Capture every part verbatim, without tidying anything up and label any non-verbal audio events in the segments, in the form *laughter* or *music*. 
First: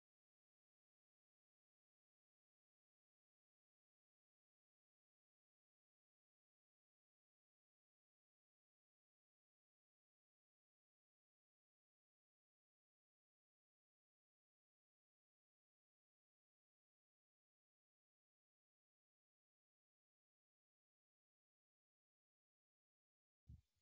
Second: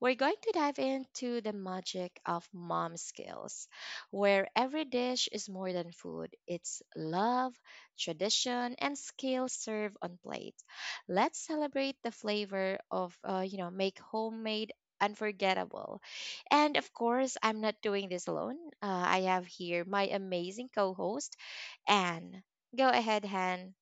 We're going to dive into the magic of mom skills, where every dish is more than food, it's love, tradition, and skill served on plate. Let's celebrate the flavor of, uh, you know, make homemade unforgettable. And of course, I'm not doing this alone. Uh, I have here my amazing co host, Anne. Go ahead, Han.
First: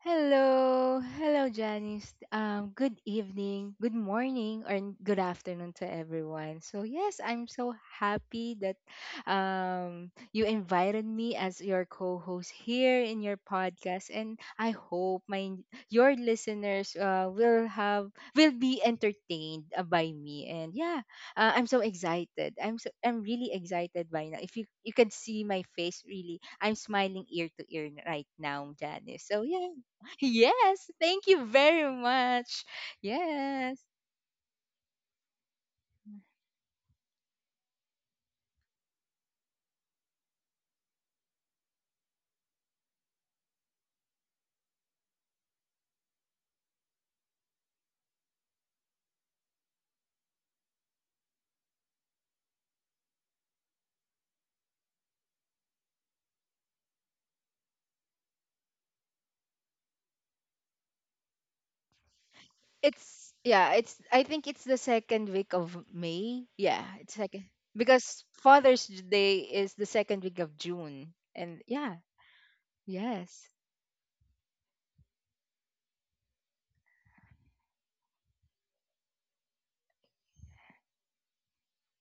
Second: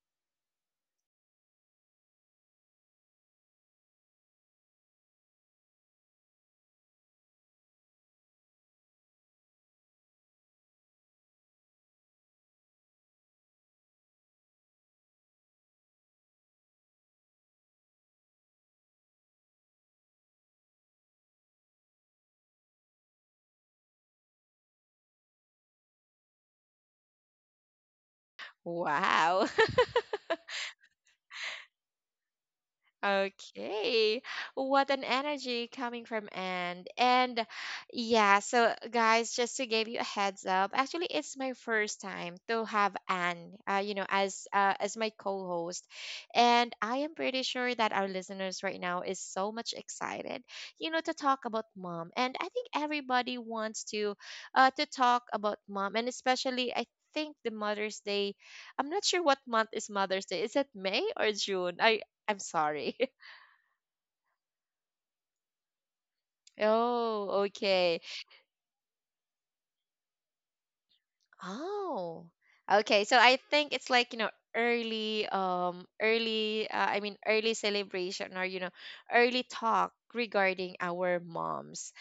Hello, hello, Janice. Um, good evening, good morning, or n- good afternoon to everyone. So yes, I'm so happy that um, you invited me as your co-host here in your podcast, and I hope my your listeners uh, will have will be entertained uh, by me. And yeah, uh, I'm so excited. I'm so I'm really excited by now. If you you can see my face, really, I'm smiling ear to ear right now, Janice. So Wow. yeah. Yes, thank you very much. Yes. Okay. What an energy coming from Anne. And yeah, so guys, just to give you a heads up, actually it's my first time to have Anne, uh, you know, as uh, as my co-host. And I am pretty sure that our listeners right now is so much excited, you know, to talk about mom. And I think everybody wants to uh to talk about mom, and especially I think the Mother's Day, I'm not sure what month is Mother's Day. Is it May or June? I I'm sorry. *laughs* It's yeah, it's I think it's the second week of May. Yeah, it's Oh, second okay. because Father's Day is the second week of June. And yeah, Oh, okay. So I yes. think it's like, you know, early, um, early, uh, I mean, early celebration, or, you know, early talk regarding our moms.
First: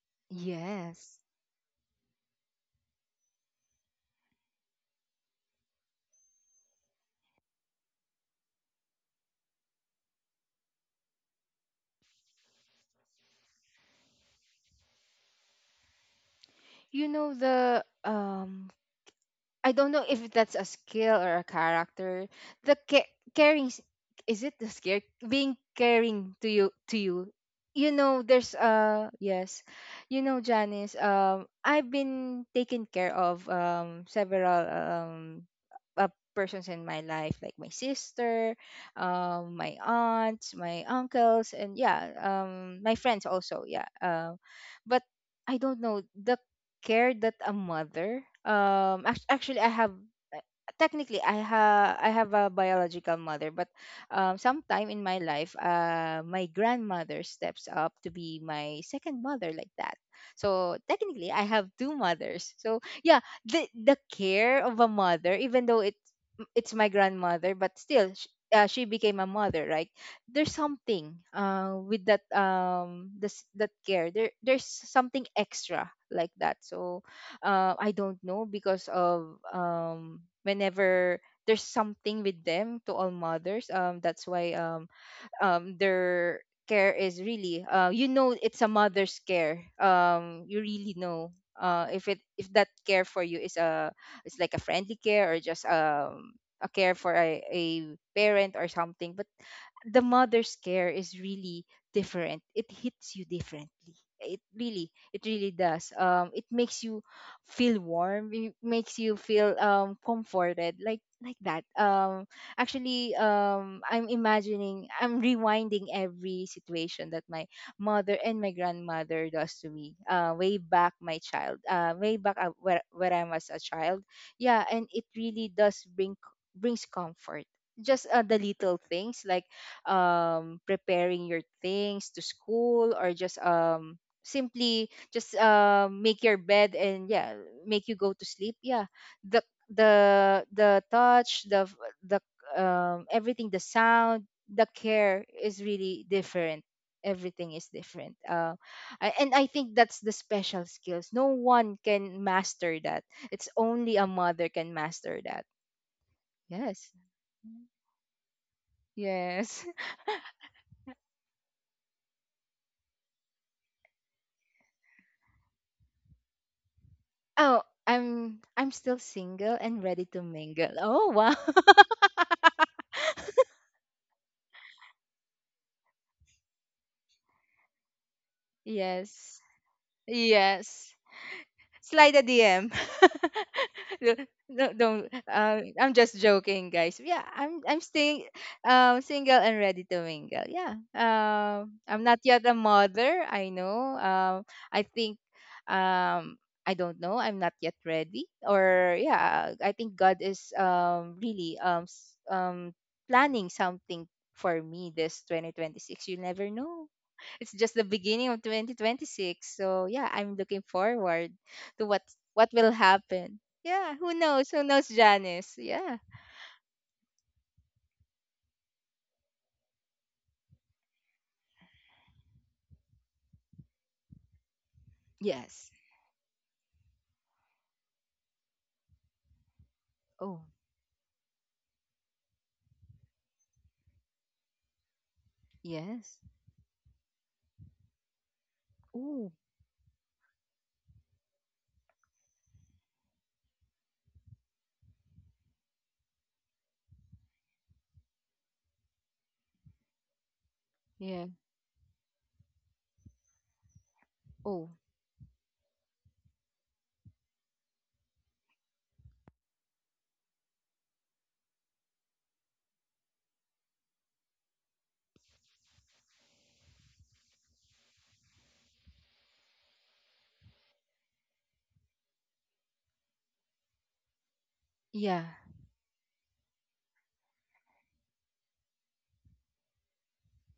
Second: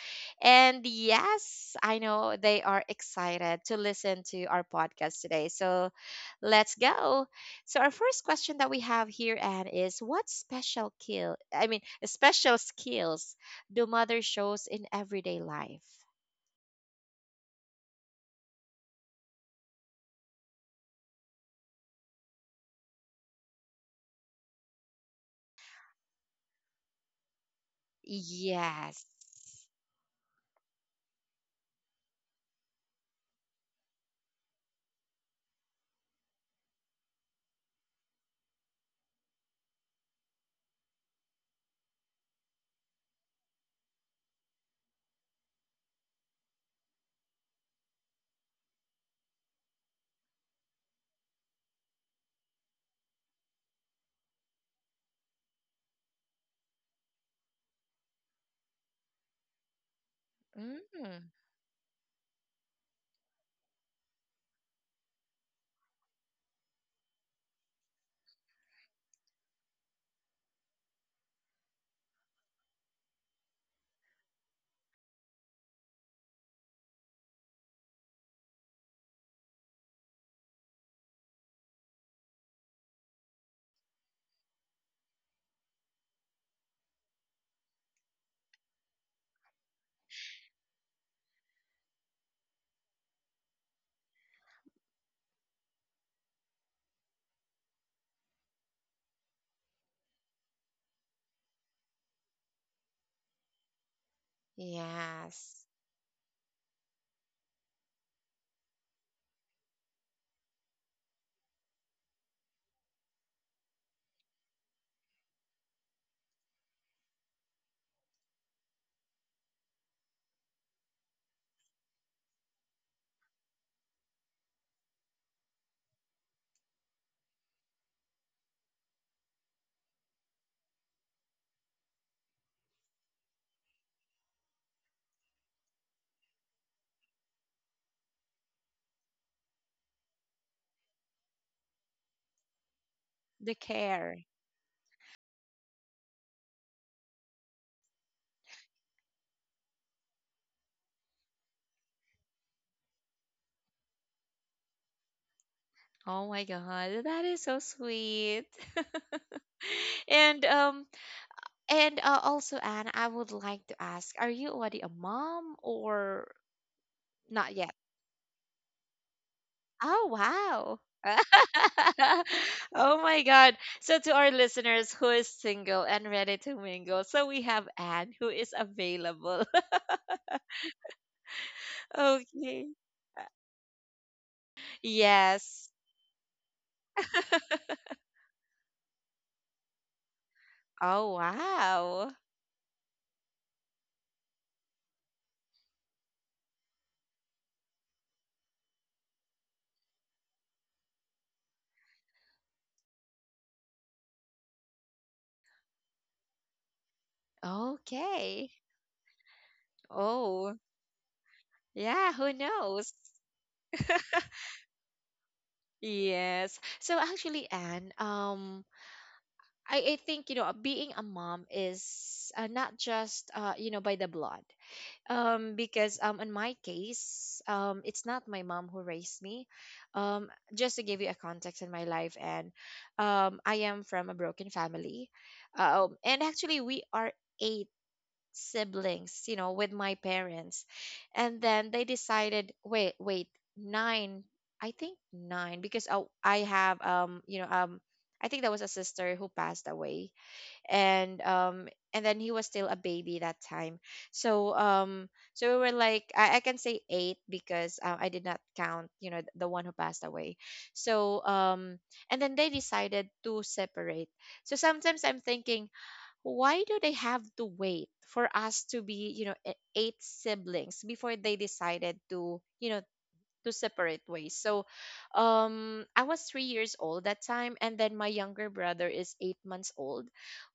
And Yes. yes, I know they are excited to listen to our podcast today. So let's go. So our first question that we have here, Anne, is what special kill, I mean, special skills do mother shows in everyday life? You know the um I don't know if that's a skill or a character. The ca- Caring s- is it the skill being caring to you to you. You know, there's Yes. uh yes, you know Janice. Um, I've been taking care of um several um uh, persons in my life like my sister, um my aunts, my uncles, and yeah, um my friends also yeah. Um, but I don't know the care that a mother um act- actually I have uh, technically I ha I have a biological mother but um sometime in my life uh my grandmother steps up to be my second mother like that. So technically Mm, I have two mothers. So yeah, the the care of a mother even though it's it's my grandmother but still sh- uh, she became a mother right, there's something uh, with that um this that care there there's something extra like that so uh, I don't know because of um whenever there's something with them to all mothers um that's why um um their care is really uh you know it's a mother's care. um you really know uh if it if that care for you is a it's like a friendly care or just um a care for a, a parent or something, but the mother's care is really different. It hits you differently. It really, it really yes. does. Um, it makes you feel warm. It makes you feel um comforted, like like that. Um, actually, um, I'm imagining, I'm rewinding every situation that my mother and my grandmother does to me. Uh, way back my child. Uh, way back uh, where where I was a child. Yeah, and it really does bring brings comfort, just uh, the little things like um preparing your things to school, or just um simply just um make your bed, and yeah, make you go to sleep. Yeah, the the the touch, the f- the um everything, The the sound, care. the care is really different, everything is different. Uh, I- and I think that's the special skills no one can master that, it's only a mother can master that. Oh my Yes. God, that is so sweet. *laughs* Yes. And um and uh, also, Anne, I would like to ask, are you already a mom or not Oh, yet? I'm I'm still single and ready Oh to mingle. wow. Oh wow. *laughs* *laughs* Oh my God. So to our listeners who is single and ready to mingle, so we have Anne who is Yes. available. *laughs* Yes. Slide a D M. Okay. *laughs* No, no, don't. Yes. Uh, I'm just joking, guys. Yeah, I'm I'm staying um single and ready to mingle. Yeah. Oh, Um, I'm wow. not yet a mother. I know. Um, I think. Um, I don't know. I'm not yet ready. Or yeah, I think God is um really um s- um planning something for me this twenty twenty-six. You never know, it's just the beginning of Okay. twenty twenty-six. So yeah, I'm Oh, looking forward to what yeah, who what will knows? happen. *laughs* Yeah, who knows? Who knows, Janice? Yeah. Yes. So actually, Anne, um, I, I think, you know, uh, being a mom is uh, not just, uh, you know, by the blood. Um, Yes. because um, in my case, um, it's not my mom who raised me. Um, Oh, just to give you a context in my life, and um, I am from a broken family. Uh, Um, yes. and actually, we are eight siblings, Oh, you know, with my parents. And then they decided, wait, wait, nine, I think nine, because I, I have, um, you know, um, I think that was a sister who passed away, and yeah. um, and then he was still a baby that time. So Oh, um, so we were like, I, I can say eight because uh, I did not count, you know, the one who passed away. So um, and then they decided to separate. So sometimes I'm thinking, why do they have to wait for us to be, you know, e- eight siblings before they decided to, you know, to separate ways. So, yeah. um, I was three years old that time, and then my younger brother is eight months old.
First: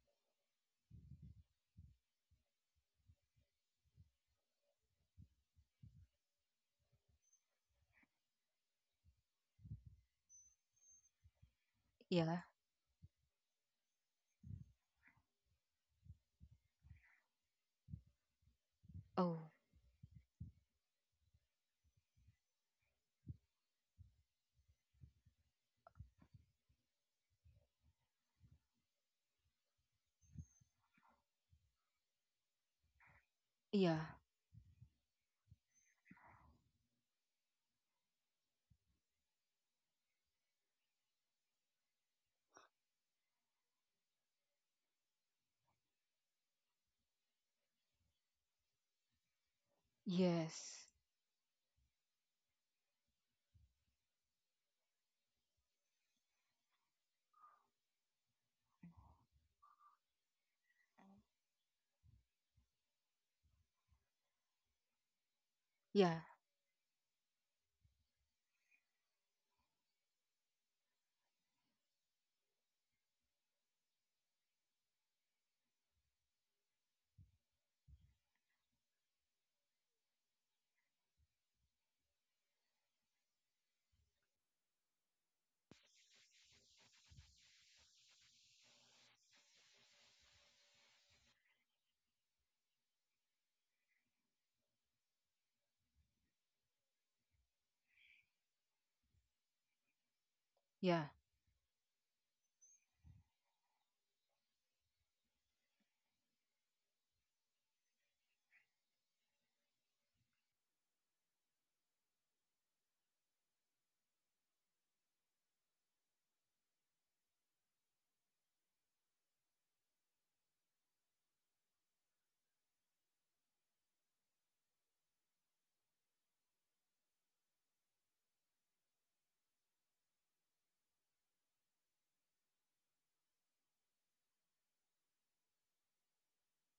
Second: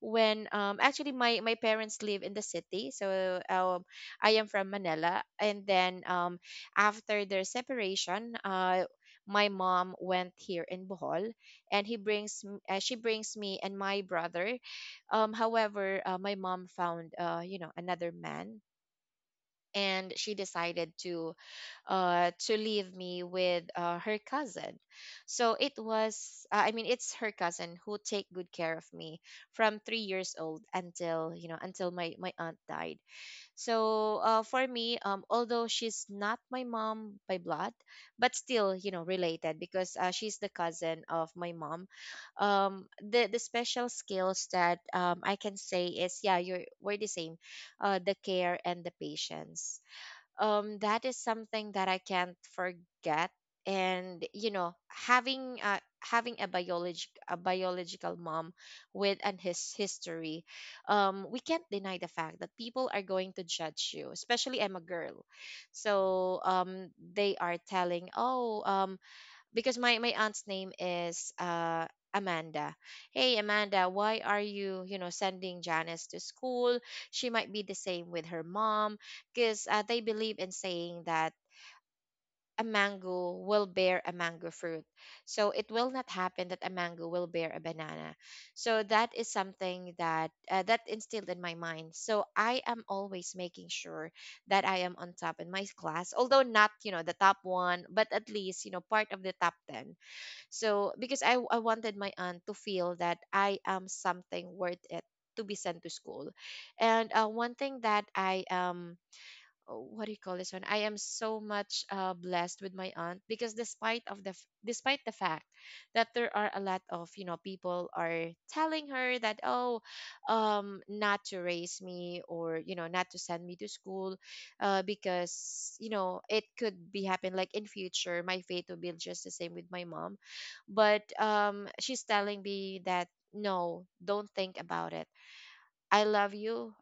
When um, actually my my parents live in the city, so um, I am from Manila, and then um, after their separation, uh. My mom went here in Bohol, and he brings Yeah. m- uh, she brings me and my brother. Um, however, uh, my mom found uh, you know another man, Oh, and she decided to uh, to leave me with uh, her cousin. So it was, uh, I mean, it's her cousin who take good care of me from three years old until, you know, until my my aunt died. yeah. So uh, for me, um, although she's not my mom by blood, but still, you know, related because uh, she's the cousin of my mom. Um, the the special skills that um, I can say is, yeah, you're we're the same, uh, the care and the patience, um, Yes. that is something that I can't forget. And you know, having uh, having a biologic a biological mom with an his history, um, we can't deny the fact that people are going to judge you, especially I'm a girl. Yeah. So um, they are telling, oh, um because my my aunt's name is uh Amanda. Hey Amanda, why are you, you know, sending Janice to school? She might be the same with her mom, because uh, they believe in saying that a mango will bear a mango fruit. So it will not happen that a mango will bear a banana. So that is something that uh, that instilled in my mind. So I am always making sure that I am on top in my class, although not, you know, the top one, but at least, you know, part of the top ten. So Yeah. because I I wanted my aunt to feel that I am something worth it to be sent to school. And uh, one thing that I am, oh, what do you call this one? I am so much uh, blessed with my aunt, because despite of the f- despite the fact that there are a lot of, you know, people are telling her that, oh, um, not to raise me or, you know, not to send me to school, uh, because you know it could be happen like in future my fate will be just the same with my mom, but um, she's telling me that no, don't think about it. I love you.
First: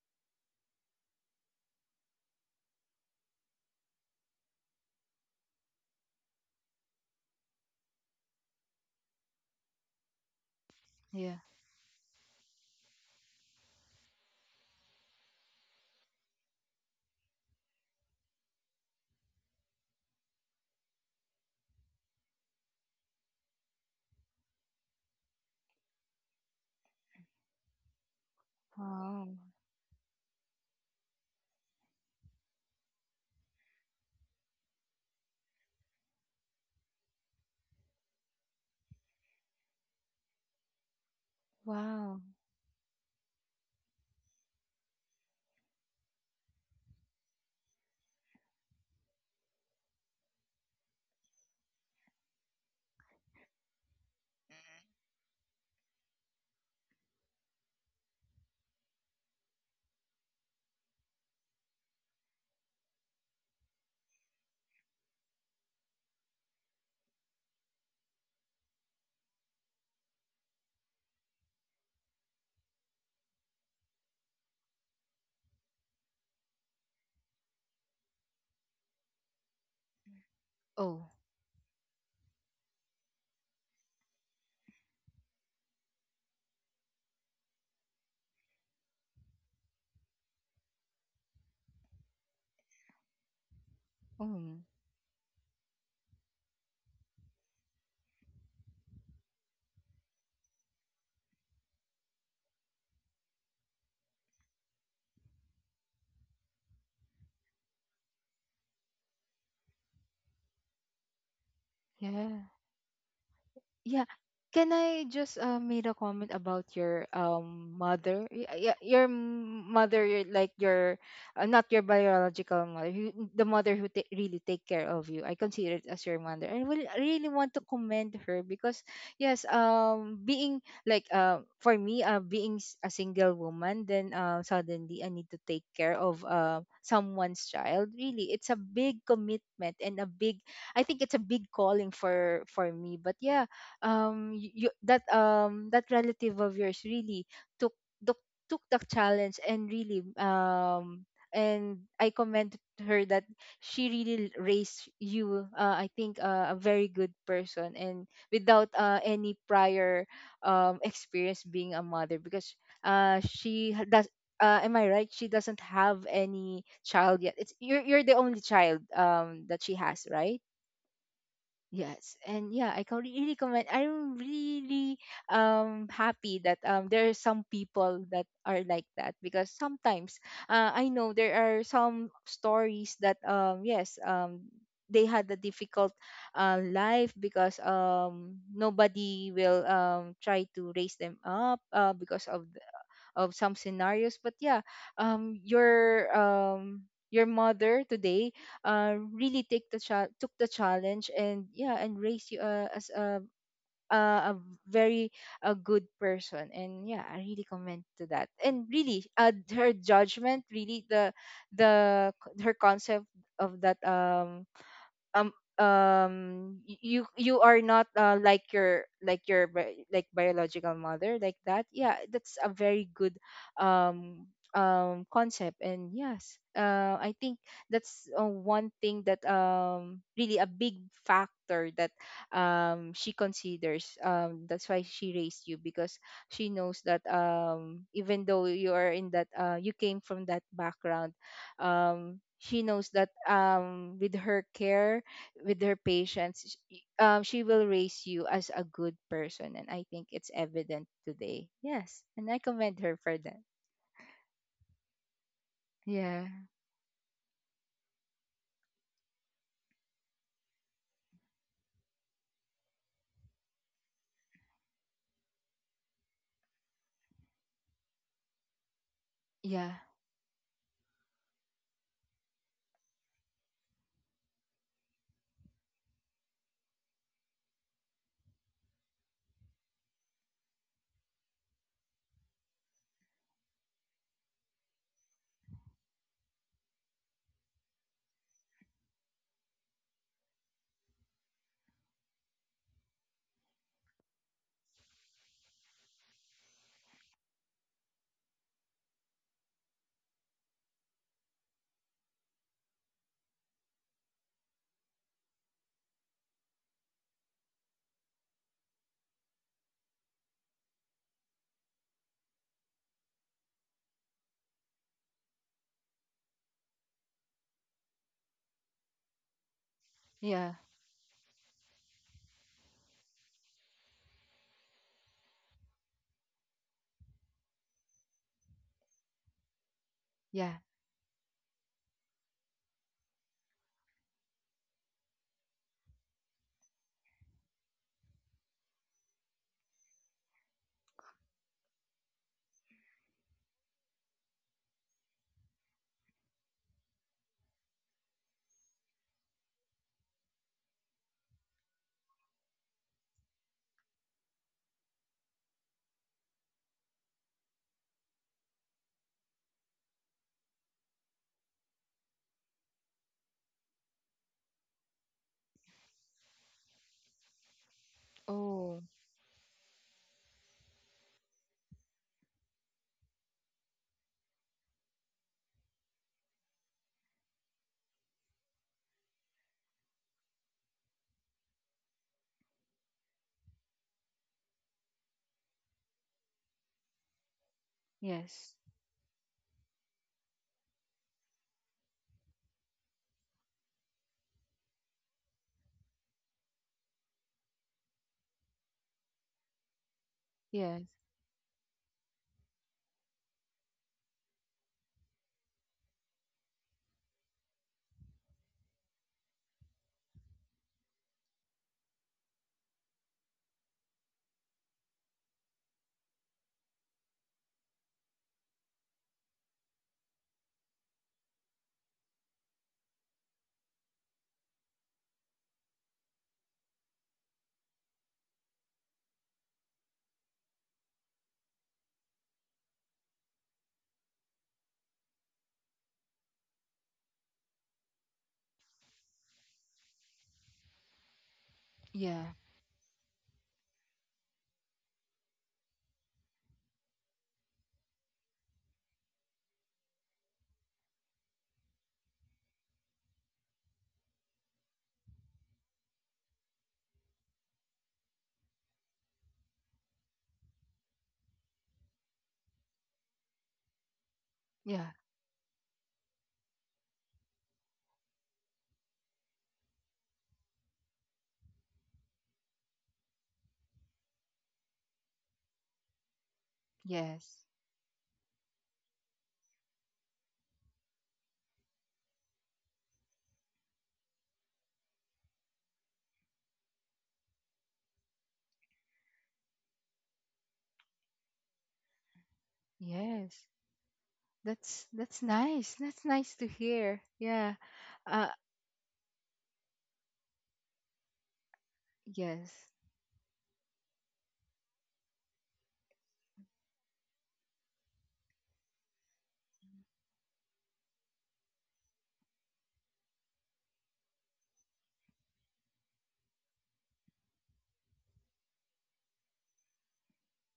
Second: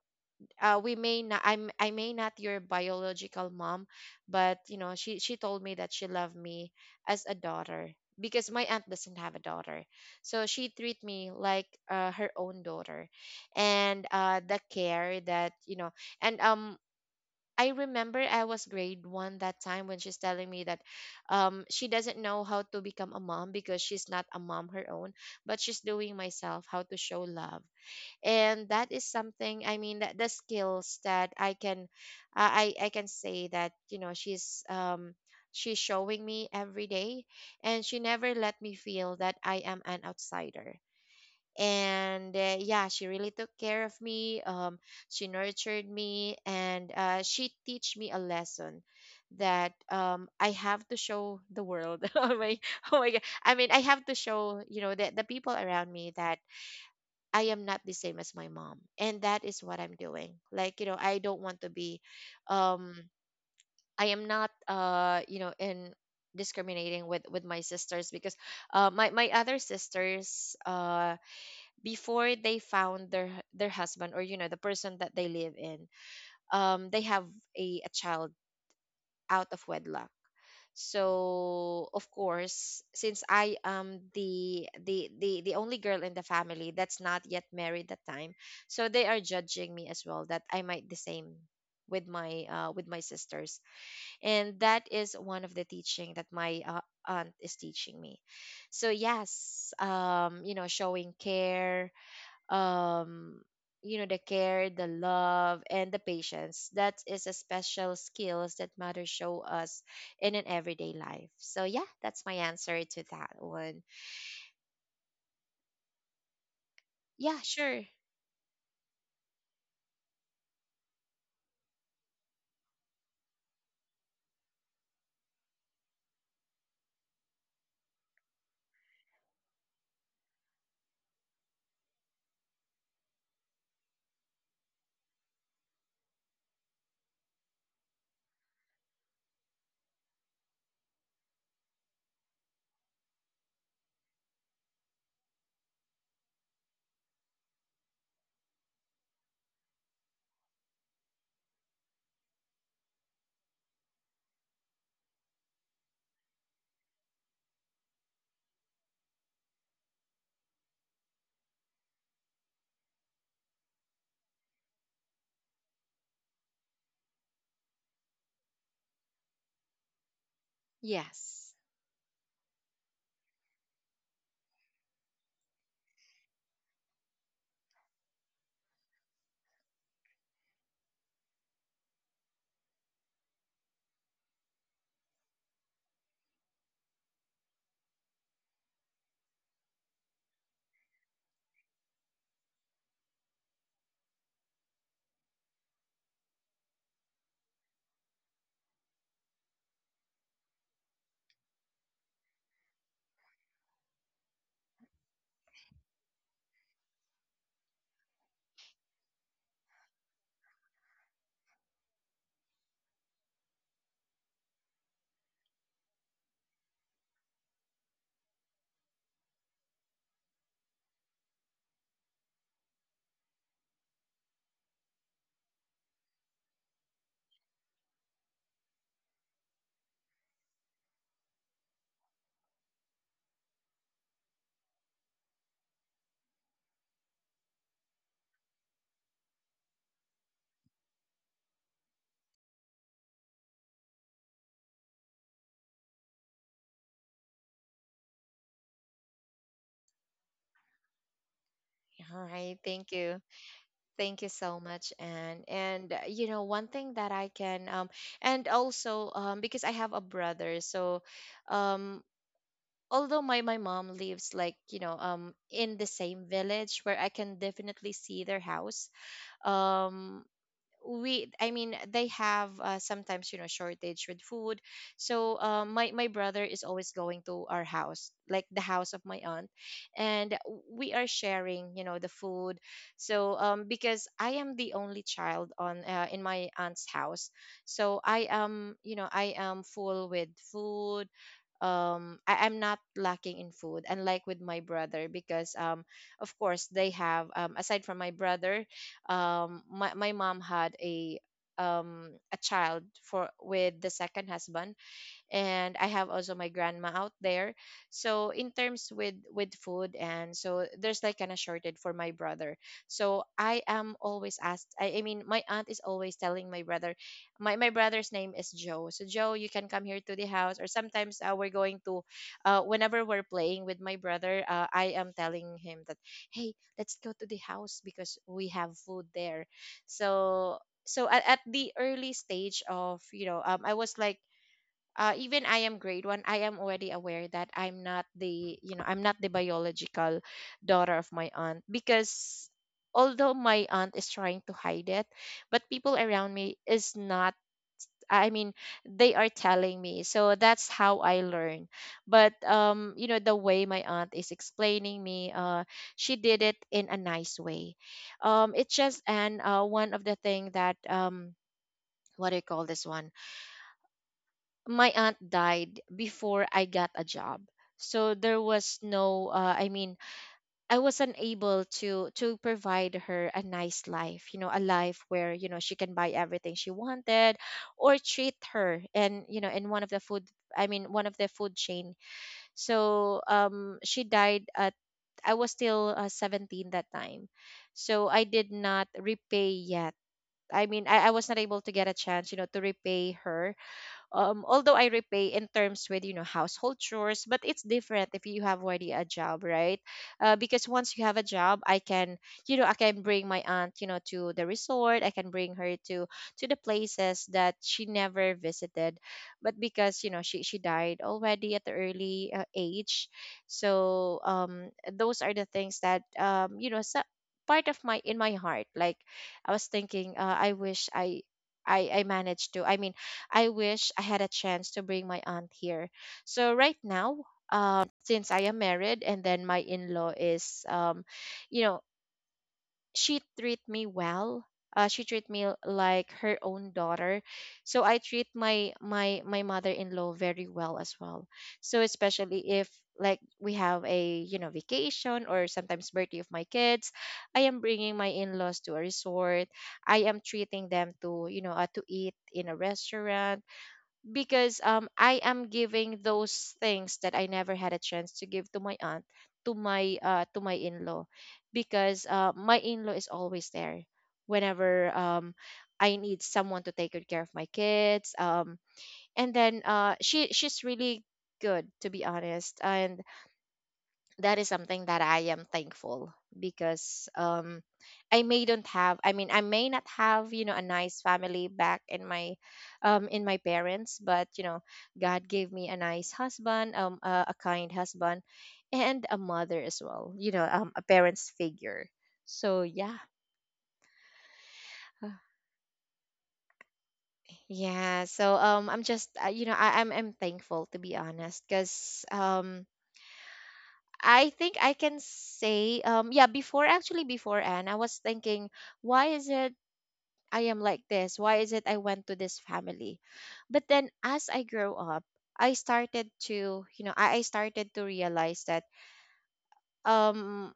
uh, we may not, I'm I may not your biological mom, but you know, she she told me that she loved me as a daughter because my aunt doesn't have a daughter. So she treat me Yeah. like uh, her own daughter, and uh, the care that, you know, and um I remember I was grade one that time when she's telling me that um, she doesn't know how to become a mom because she's not a mom her own, but she's doing myself how to show love, and that is Wow. something, I mean that the skills that i can i i I can say that, you know, she's um, she's showing me every day, and she never let me feel that I am an outsider. Wow. And uh, yeah, she really took care of me. Um, she nurtured me, and uh, she teach me a lesson that um, I have to show the world. *laughs* oh my oh my god I mean I have to show, you know, the, the people around me that I am not the same as my mom. And that is what I'm doing. Like, you know, I don't want to be um, I am not uh, you know, in discriminating with with my sisters. Because uh my my other sisters, uh, before they found their their husband, or you know, the person that they live in, um, they have a, a child out of wedlock. Oh. So of course, since I am the the the the only girl in the family that's not yet married that time, so they are judging me as well that I might the same with my uh, with my sisters. And Oh. that is one of the teaching that my uh, aunt is teaching me. So yes, um, you know, showing care, um, you know, the care, the love, and the patience, that is a special skills that mothers show us in an everyday life. So yeah, that's my Yeah. answer to that one. Yeah. Can I just uh, made a comment about your Yeah, um sure. mother? Yeah, your m- mother, your, like your uh, not your biological mother, who, the mother who ta- really take care of you. I consider it as your mother. I will I really want to commend her because yes, um, being like uh, for me, uh, being s- a single woman, then uh, suddenly I need to take care of uh, someone's child. Really, it's a big commitment and a big, I think it's a big calling for for me. But yeah, um y- you, that um that relative of yours really took took took the challenge and really um and I commend her that she really raised you uh, I think uh, a very good person, and without uh, any prior um experience being a mother because uh she ha- does uh, am I right? She doesn't have any child yet. It's You're you're the only child um that she has, right? Yes. Yes, and yeah, I can really comment. I'm really um happy that um there are some people that are like that because sometimes uh, I know there are some stories that um yes um they had a difficult uh, life because um nobody will um try to raise them up uh, because of of some scenarios but yeah um your um your mother today uh really take the cha- took the challenge and yeah and raised you uh, as a uh, a very a good person, and yeah I really commend to that, and really uh, her judgment really, the the her concept of that um um um y- you you are not uh, like your like your bi- like biological mother like that. Yeah, that's a very good um um concept, and yes uh I think that's uh, one thing that um really a big factor that um she considers um that's why she raised you because she knows that um even though you are in that uh you came from that background um she knows that um with her care with her patience, sh- um, she will raise you as a good person, and I think it's evident today. Yes, and All I right, commend thank her for you. that. Thank you so much, and and uh, Yeah, you know, one thing that I can um and also, um, because I have a brother. So um, although my my mom lives like, you know, um, in the same village where I can definitely see their house, yeah, um, we I mean they have uh, sometimes you know shortage with food. So uh, my my brother is always going to our house, like the house of my aunt, and we are sharing, you know, the food. So um, because I am the only child on uh, in my aunt's house, so I am, you know, I am full with food. um I, I'm not lacking in food, unlike with my brother, because um, of course they have um, aside from my brother, um, my, my mom had a um, a child for with the second husband, and I have also my grandma out there. So in terms with with food, and so there's like kind of shorted for my brother. So I am always asked. I, I mean, my aunt is always telling my brother, my my brother's name is Joe. So Joe, you can come here to the yeah, house. Or sometimes uh, we're going to, uh, whenever we're playing with my brother, uh, I am telling him that, hey, let's go to the house because we have food there. yeah. So so at, at the early stage of, you know, um, I was like, uh, even I am grade one, I am already aware that I'm not the, you know, I'm not the biological daughter of my aunt, because although my aunt is trying to hide it, but people around me is not. I mean, they are telling me. So that's how I learn. But um, you know, the way my aunt is explaining me, uh, she did it in a nice way. Um, it's just and uh, one of the thing that um, what do you call this one? My aunt died before I got a job. So there Oh, was no uh, I mean I was unable to to provide her a nice life, you know, a life where, you know, she can buy everything she wanted or treat her and you know, in one of the food I mean one of the food chain. So um she died at I was still uh, seventeen that time. So I yes, did not repay yet. I mean I, I was not able to get a chance, you know, to repay her um, although I repay in terms with you know household chores, but it's different if you have already a job, right? Uh, because yes, once you have a job, I can you know I can bring my aunt you know to the resort. I can bring her to to the places that she never visited, but because you know she she died already at the early uh, age, so um those are the things that um you know so, part of my in my heart like I was thinking uh, I wish I. I, I managed to I mean I wish I had a chance to bring my aunt here. So right now, um, since I am married and then my in-law is, um, you know, she treat me well. Uh, she treat me like her own daughter, so I treat my my my mother-in-law very well as well. So yeah, especially if like we have a you know vacation or sometimes birthday of my kids, I am bringing my in-laws to a resort. I am treating them to you know uh, to eat in a restaurant because um I am giving those things that I never had a chance to give to my aunt to my uh to my in-law because uh my in-law is always there yeah, whenever um I need someone to take good care of my kids um and then uh she she's really good to be honest and that is something that I am thankful because yes, um I may don't have I mean I may not have you know a nice family back in my um in my parents, but you know God gave me a nice husband um a, a kind husband and a mother as well you know um a parents figure so yeah. yes. That's Uh, that's nice. That's nice to hear. Yeah. yeah Uh. so um I'm just uh, you know I I'm, I'm thankful to be honest because um Yes. I think I can say, um, yeah, before actually before Anne, I was thinking, why is it I am like this? Why is it I went to this family? But then as I grew up, I started to, you know, I, I started to realize that um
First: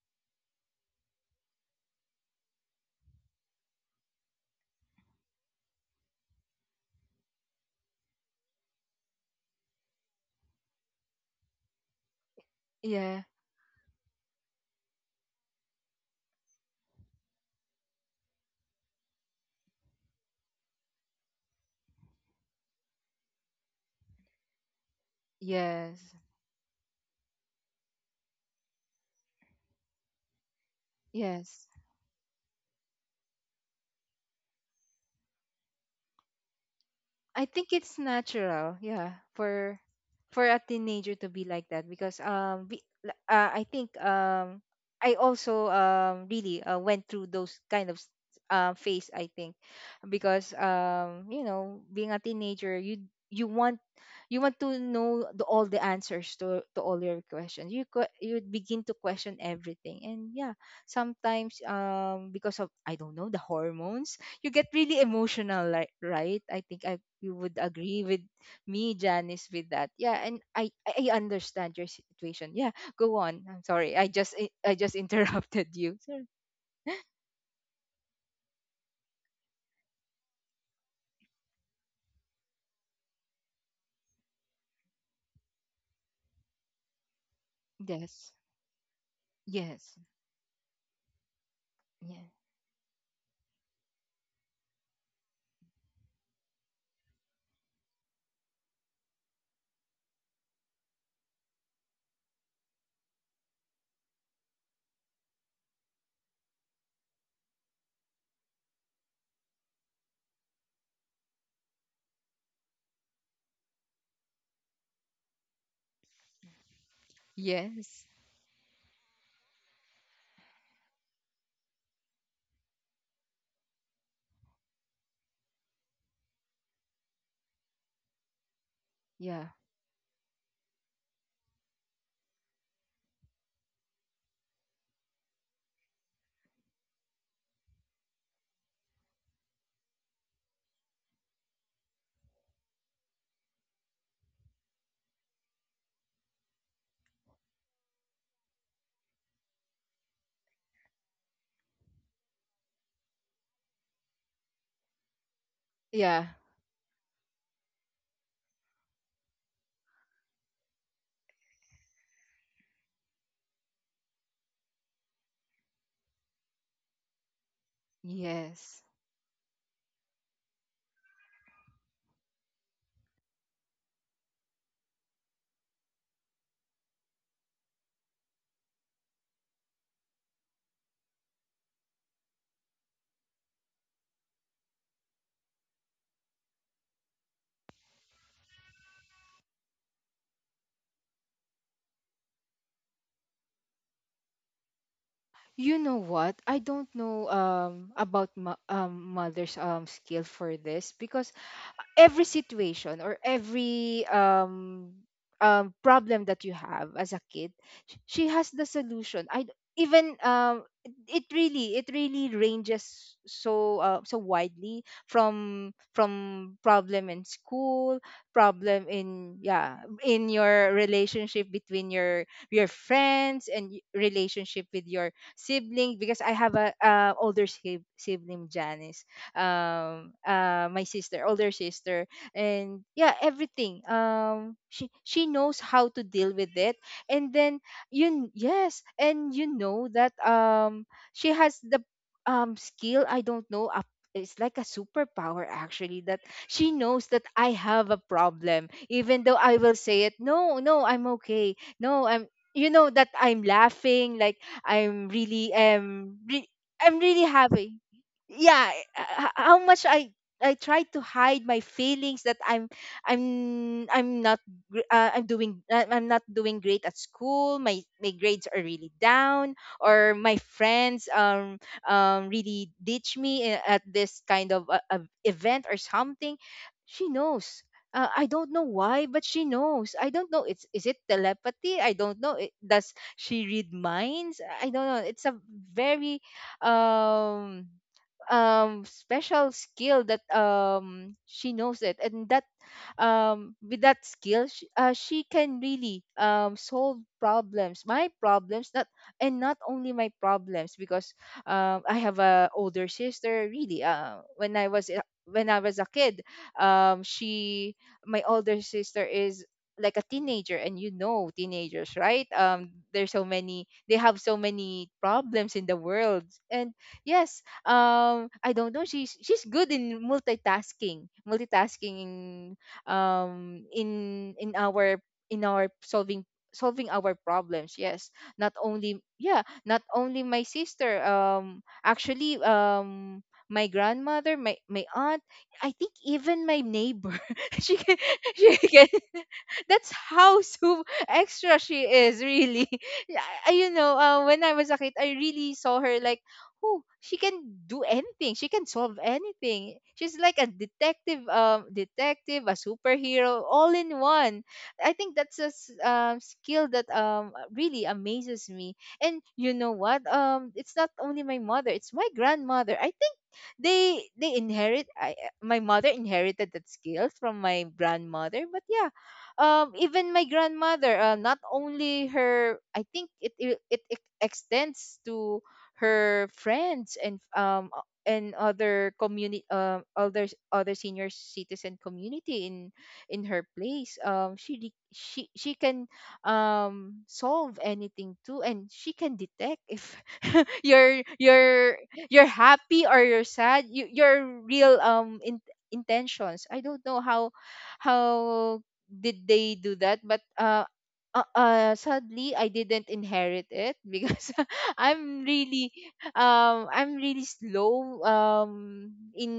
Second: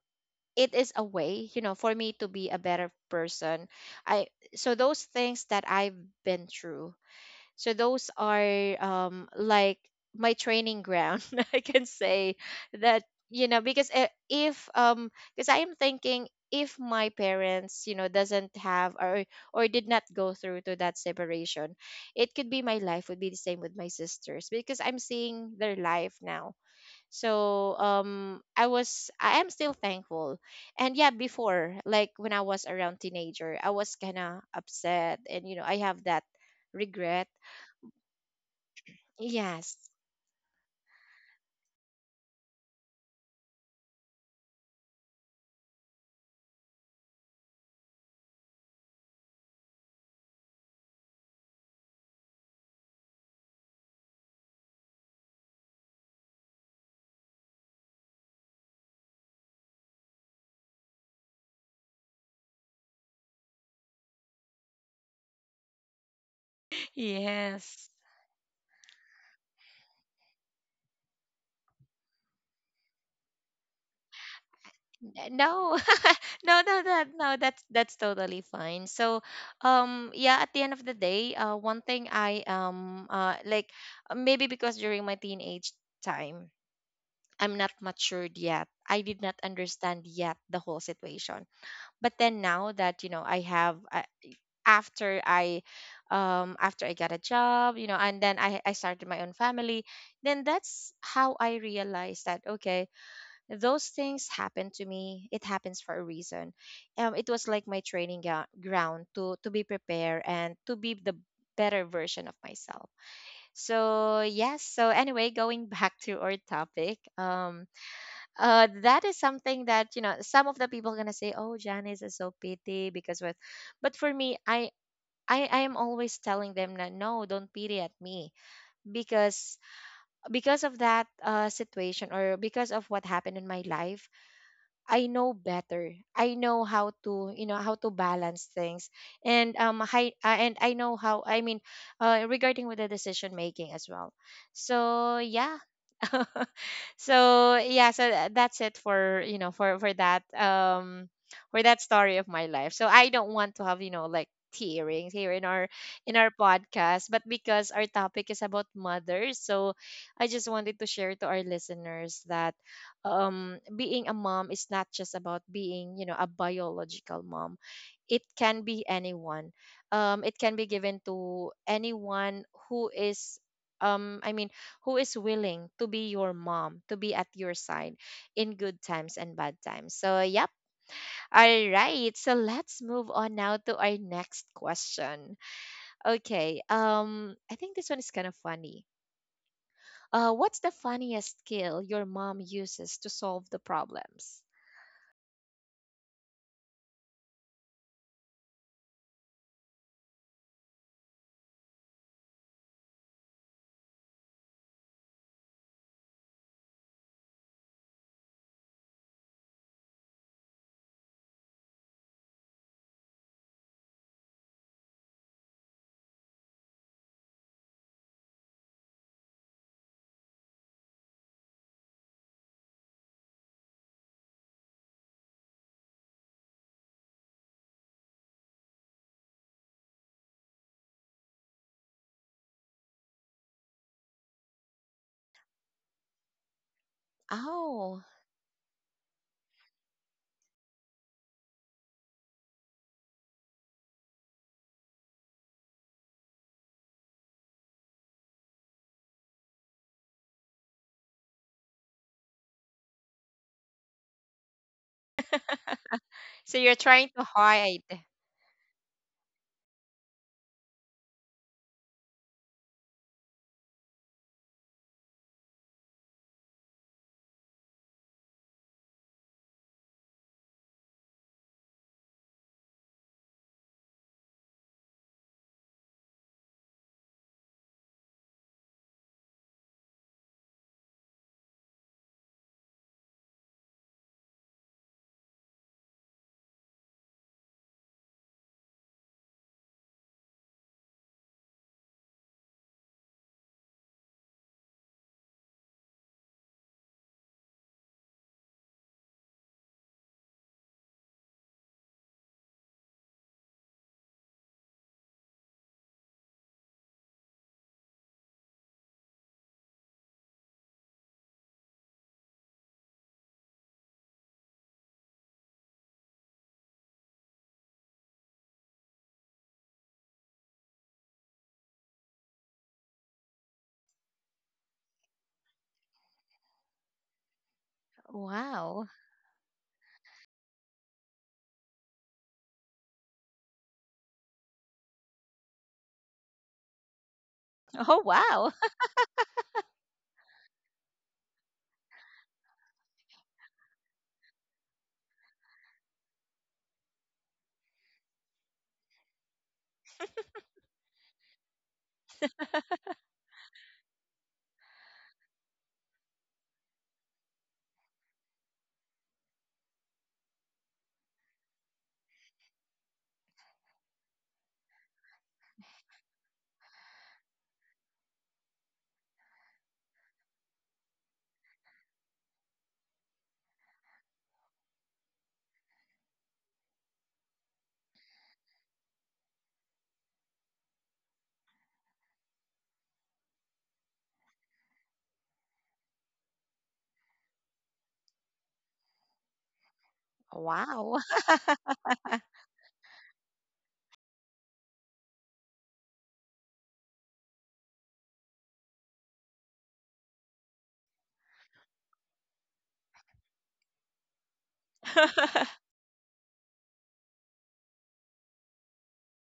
it is a way, you know, for me to be a better person. I so those things that I've been through, so those are um like my training ground. *laughs* I can say that, Yeah. you know, because uh, if um because I am thinking if my parents you know doesn't have or or did not go through to that separation, it could be my life would be the same with my sisters because I'm seeing their life Yes. now. So um I was I am still thankful. And yeah, Yes. before like when I was around teenager I was kind of upset, and you know I have that regret. I think it's natural, yeah, for Yes. for a teenager to be like that because um we l- uh, I think um I also um really uh, went through those kind of s- uh, phase I think because um you know being a teenager you you want you want to know the, all the answers to to all your questions. You que- you begin to question everything, and yeah, sometimes um because of I don't know, the hormones, you get really emotional, like, right? I think I you would Yes. agree with me, Janice, with that. Yeah, and I I I understand your situation. Yeah, go on. I'm sorry. I just I I just *laughs* N- interrupted No, you. *laughs* Sorry. no, no, that no, that's that's totally fine. So, um, yeah, at the end of the day, uh, one thing I um, uh, like uh, maybe because during my teenage time, I'm not Yes. matured yet. I did not Yes. understand yet the whole situation. But Yeah. then now that you know, I have uh, after I, um, after I got a job, you know, and then I I started my own family. Then that's how I realized that okay those things happen to me, it happens for a reason. Um it was like my training ga- ground to to be prepared and to be the better version of myself. So yes, so anyway going *laughs* back to our topic, um Yes. uh that is something that you know some of the people gonna say oh Janice is so pity because what, but for me i I, I am always telling them that no, don't pity at me Yeah. because because of that uh, situation or because of what happened in my life I know better. I know how to, you know, how to balance things, and um, hi, uh, and I know how. I mean, uh, regarding with the decision making as well. So yeah, *laughs* so yeah, so tha- that's it for you know for for that um for that story of my life. So I don't want to have you know like tearings here in our in Yeah. our podcast, but because our topic is about mothers, so I just wanted to share to our listeners that um, being a mom is not just about being, you know, a biological mom. It can Yes. be anyone. Um, it can be given to anyone who is, um, I mean, who is willing to be your mom, to be at your side in good times and bad times. So, yep. All right. So let's move on now to our next question. Okay. Um, I think this one is kind of funny. Uh, what's the funniest skill your mom uses to solve the problems? You know what? I don't know um about mo- um mother's um skill for this because every situation or every um um problem that you have as a kid, sh- she has the solution. I d- even um it it really, it really ranges so uh, so widely from from problem in school, problem in yeah in your relationship between your your friends, and y- relationship with your sibling because I have a uh, older sib- sibling, Janice. Um uh my sister, older sister, and yeah everything um she she knows how to deal with it, and then Oh, you yes. And you know that um she has the um skill, I don't know, a it's like a superpower actually, that she knows that I have a problem even though I will say it no, no, I'm okay, no, I'm you know that I'm laughing like I'm really um re- so you're I'm trying to really happy hide. yeah, uh, h- how much I I try to hide my feelings that i'm i'm I'm not gr- uh, i'm doing uh, I'm not doing great at school, my my grades are really down, or my friends um um really ditch me i- at this kind of uh, uh, event or something, she knows. uh, I don't know why, but she knows. I don't know. It's, is it telepathy? I don't know. It, does she read minds? I don't know. It's a very um um special skill that um she knows it, and that um, with that skill, she, uh, she can really um, solve problems, my problems, not and not only my problems because um, I have a older sister. Really, uh, when I was a- when I was a kid, um, she my older sister is like a teenager, and you know teenagers, right? Um there's so many, they have so many problems in the world, and yes um I don't know, she's she's good in multitasking, multitasking um in in our in our solving solving our problems, yes. Not Wow. only, yeah, not only my sister, um actually um my grandmother, my my aunt, I think even my neighbor *laughs* she can, Oh, *laughs* wow. she *laughs* can *laughs* that's how so extra she is really. *laughs* Yeah, I, you know uh, when I was a kid I really saw her like who she can do anything. She can solve anything. She's like a detective, um, detective, a superhero, all in one. I think that's a s- um, skill that um really amazes me. And you know what? Um, it's not only my mother; it's my grandmother. I think they they inherit. I, my mother inherited that skill from my grandmother. But yeah, um, even my grandmother, uh, not only her. I think it it, it ex- extends to her friends and um o- and other community, um other other senior citizen community in in her place. um she de- she she can um solve anything too, and she can detect if *laughs* Wow. you're you're you're happy or you're sad, you, your real um in, intentions. I don't know how how did they do that, but uh uh, uh sadly I didn't inherit it *laughs* because *laughs* I'm *laughs* really um I'm really slow um in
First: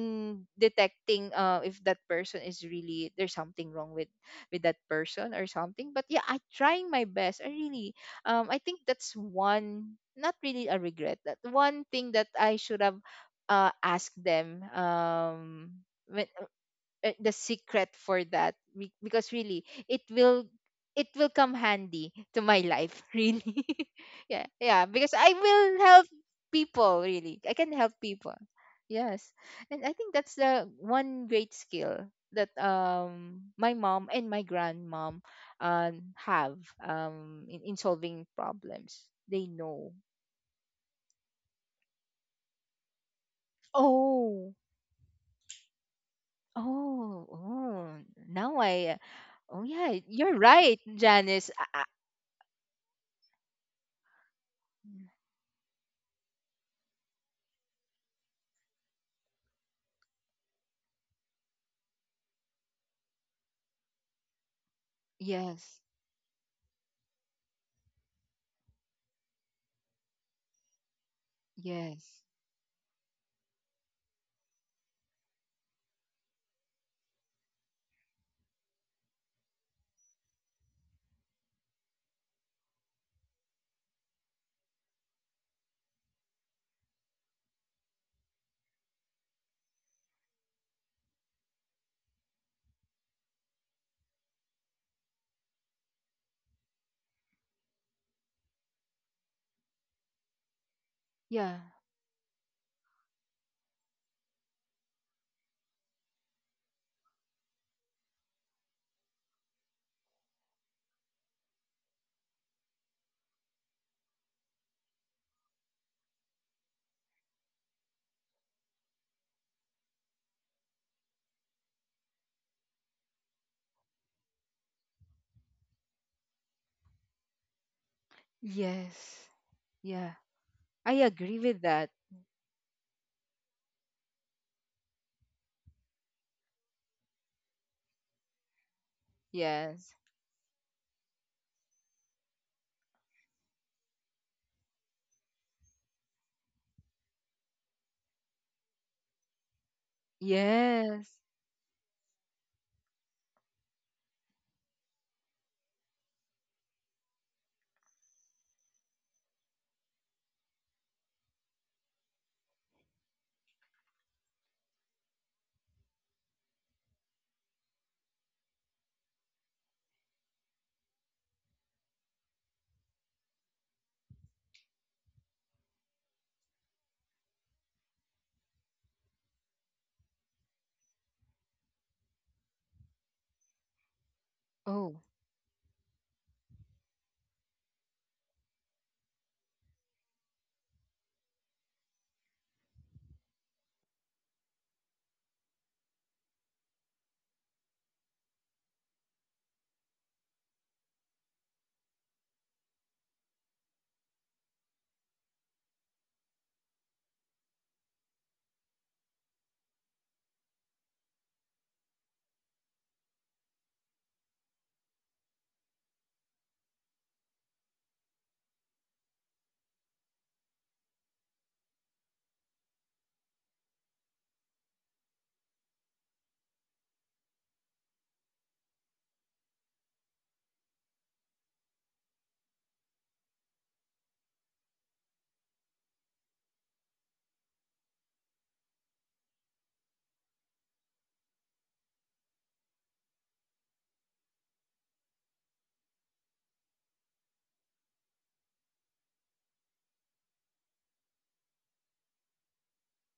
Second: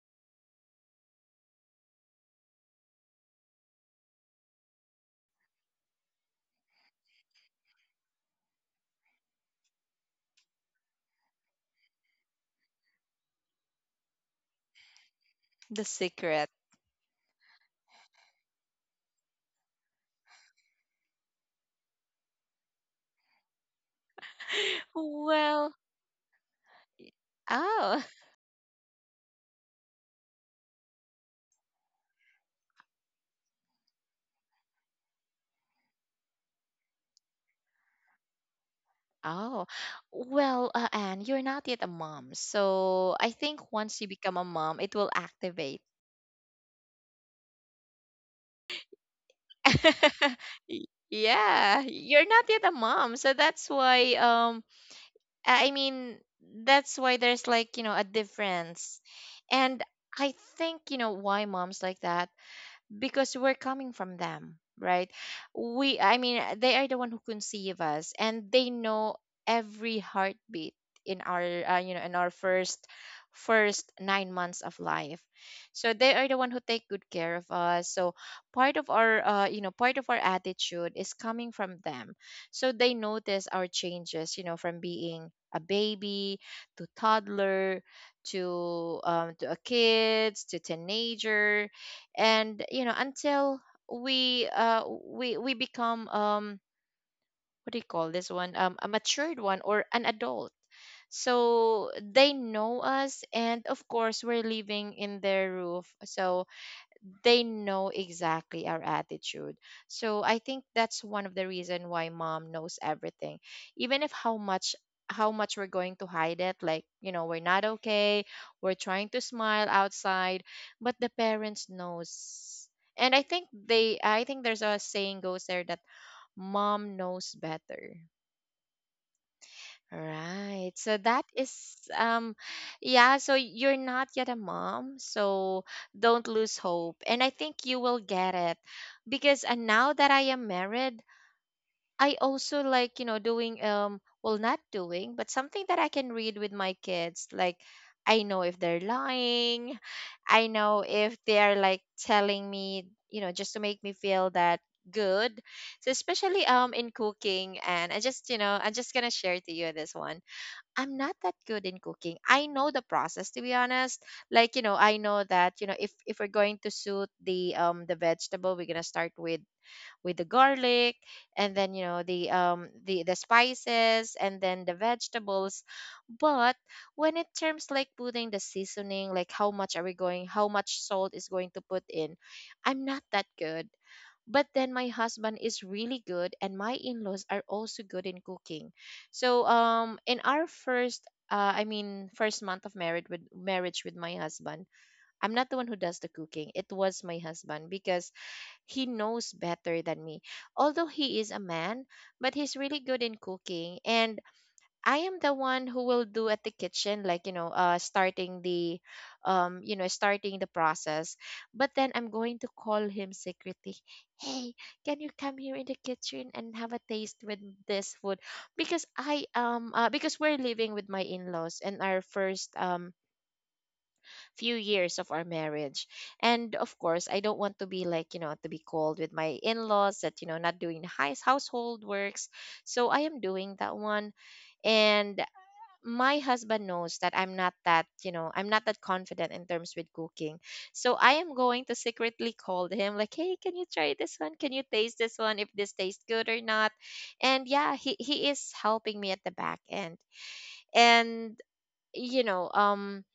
detecting uh if that person is really, there's something wrong with with that person or something. But yeah, I trying my best. I really um I think that's one, not really a regret. That one thing that I should have uh asked them um The when secret. uh, the secret for that. Be- because really, it will, it will come handy to my life, *laughs* really. Yeah, yeah, *laughs* because I Well, will help people. Really, I can help oh, people. Yes. And I think that's the one great skill that um my mom and my grandmom um have, um in, in solving problems *laughs* they oh. know. Well, uh, Anne, you're not yet a mom. So I think once you become a Oh. mom, it will activate. Oh, oh. Now I. Oh, yeah, you're *laughs* right, Y- Janice. I, Yeah, you're not yet a mom. So that's why um I- I I mean, that's why there's like, you know, a difference. And I think, you know, why moms like that because we're coming from them, right? Yes, we I mean uh, They are the one who conceive us and they know every heartbeat in our uh, you know in yes, our first first nine months of life. So they are the one who take good care of us, so part of our uh, you know part of our attitude is coming from them. So they notice our changes you know from being a baby to toddler to um, to a kids to teenager and you know until we uh we we become um what do you call this one, um a matured one or an adult. yeah, So they know us and of course we're living in their roof, so they know exactly our attitude. So I think that's one of the reason why mom knows everything. Even if how much how much we're going to hide it, like, you know, we're not okay, we're trying to smile outside, but the parents knows. And I think they I think there's a saying goes there that mom knows better. yes, yeah. Right. I So that agree is with that. um yeah, so you're not yet a mom, so don't lose hope. And I think you will get it because and now Yes, that I am married, I also like, you know, doing um well not doing, but something that I can read with my kids. Like I know if they're lying. I know yes. if they're like telling me, you know, just to make me feel that good. So especially um in cooking and I just, you know, I'm just going to share to you this one, I'm not that good in cooking. I know the process to be honest. Like, you know, I know that, you know, if if we're going to suit the um the vegetable, we're gonna start with with the garlic and then you know the um the the spices and then the vegetables, but when it terms like putting the seasoning like how much are we going how much salt is going to put in, I'm not that good. But then my Oh, husband is really good and my in-laws are also good in cooking. So um in our first uh, I mean, first month of marriage with marriage with my husband. I'm not the one who does the cooking. It was my husband because he knows better than me. Although he is a man, but he's really good in cooking. And I am the one who will do at the kitchen, like, you know, uh, starting the, um, you know, starting the process. But then I'm going to call him secretly. Hey, can you come here in the kitchen and have a taste with this food? Because I um, uh, because we're living with my in-laws and our first um few years of our marriage. And of course, I don't want to be like, you know, to be called with my in-laws that, you know, not doing the house household works. So I am doing that one. And my husband knows that I'm not that, you know, I'm not that confident in terms with cooking. So I am going to secretly call him like, "Hey, can you try this one? Can you taste this one if this tastes good or not?" And yeah, he he is helping me at the back end. And you know, um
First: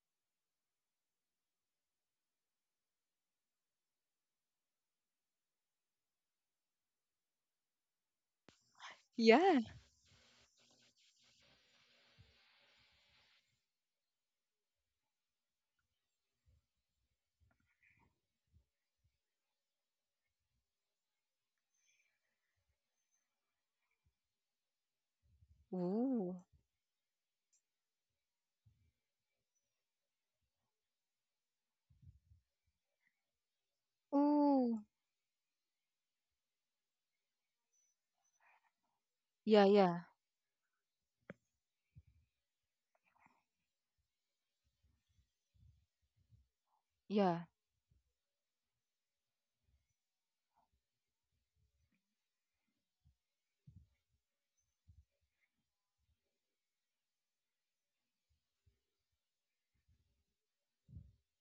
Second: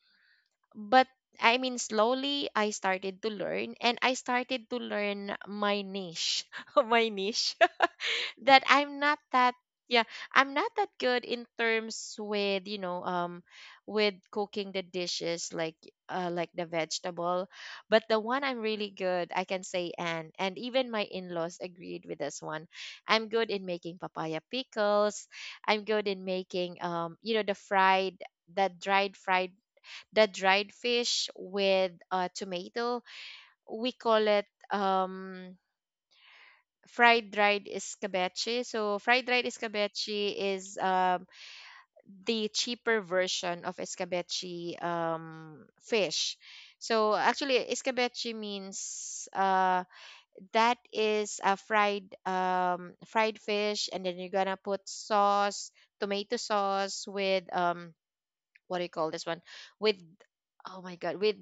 but I mean, slowly I started to learn and I started to learn my niche, *laughs* my niche *laughs* that I'm not that, yeah. yeah, I'm not that good in terms with, you know, um, with cooking the dishes like, uh, like the vegetable. But the one I'm really good, I can say, and, and even my in laws agreed with this one. I'm good in making papaya pickles. I'm good in Ooh, making, um, you know, the fried, that dried fried the dried fish with uh, tomato. We call it ooh, um, fried dried escabeche. So fried dried yeah, yeah, escabeche is um, the cheaper version of escabeche um, fish. So yeah, actually, escabeche means uh, that is a fried um, fried fish, and then you're gonna put sauce, tomato sauce with um, what do you call this one with oh my god, with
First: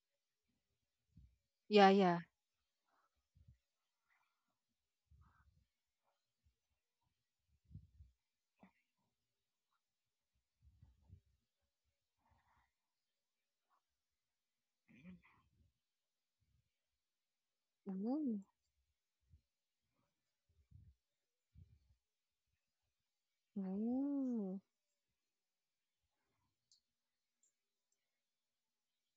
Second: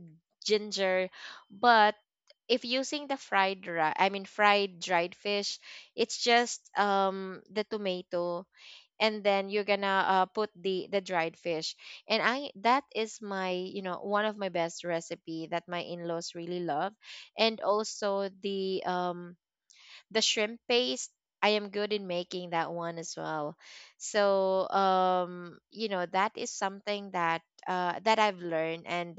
ginger. yeah, But yeah. if using the fried ri- I mean fried dried fish, it's just um the tomato, and then you're gonna uh, put the the dried fish. And i that is my, you know, one of my best recipe that my in-laws really love. And also Ooh, the um the shrimp paste, I am good in making that one as well. ooh, So, um, you know, that is something that uh, that I've learned, and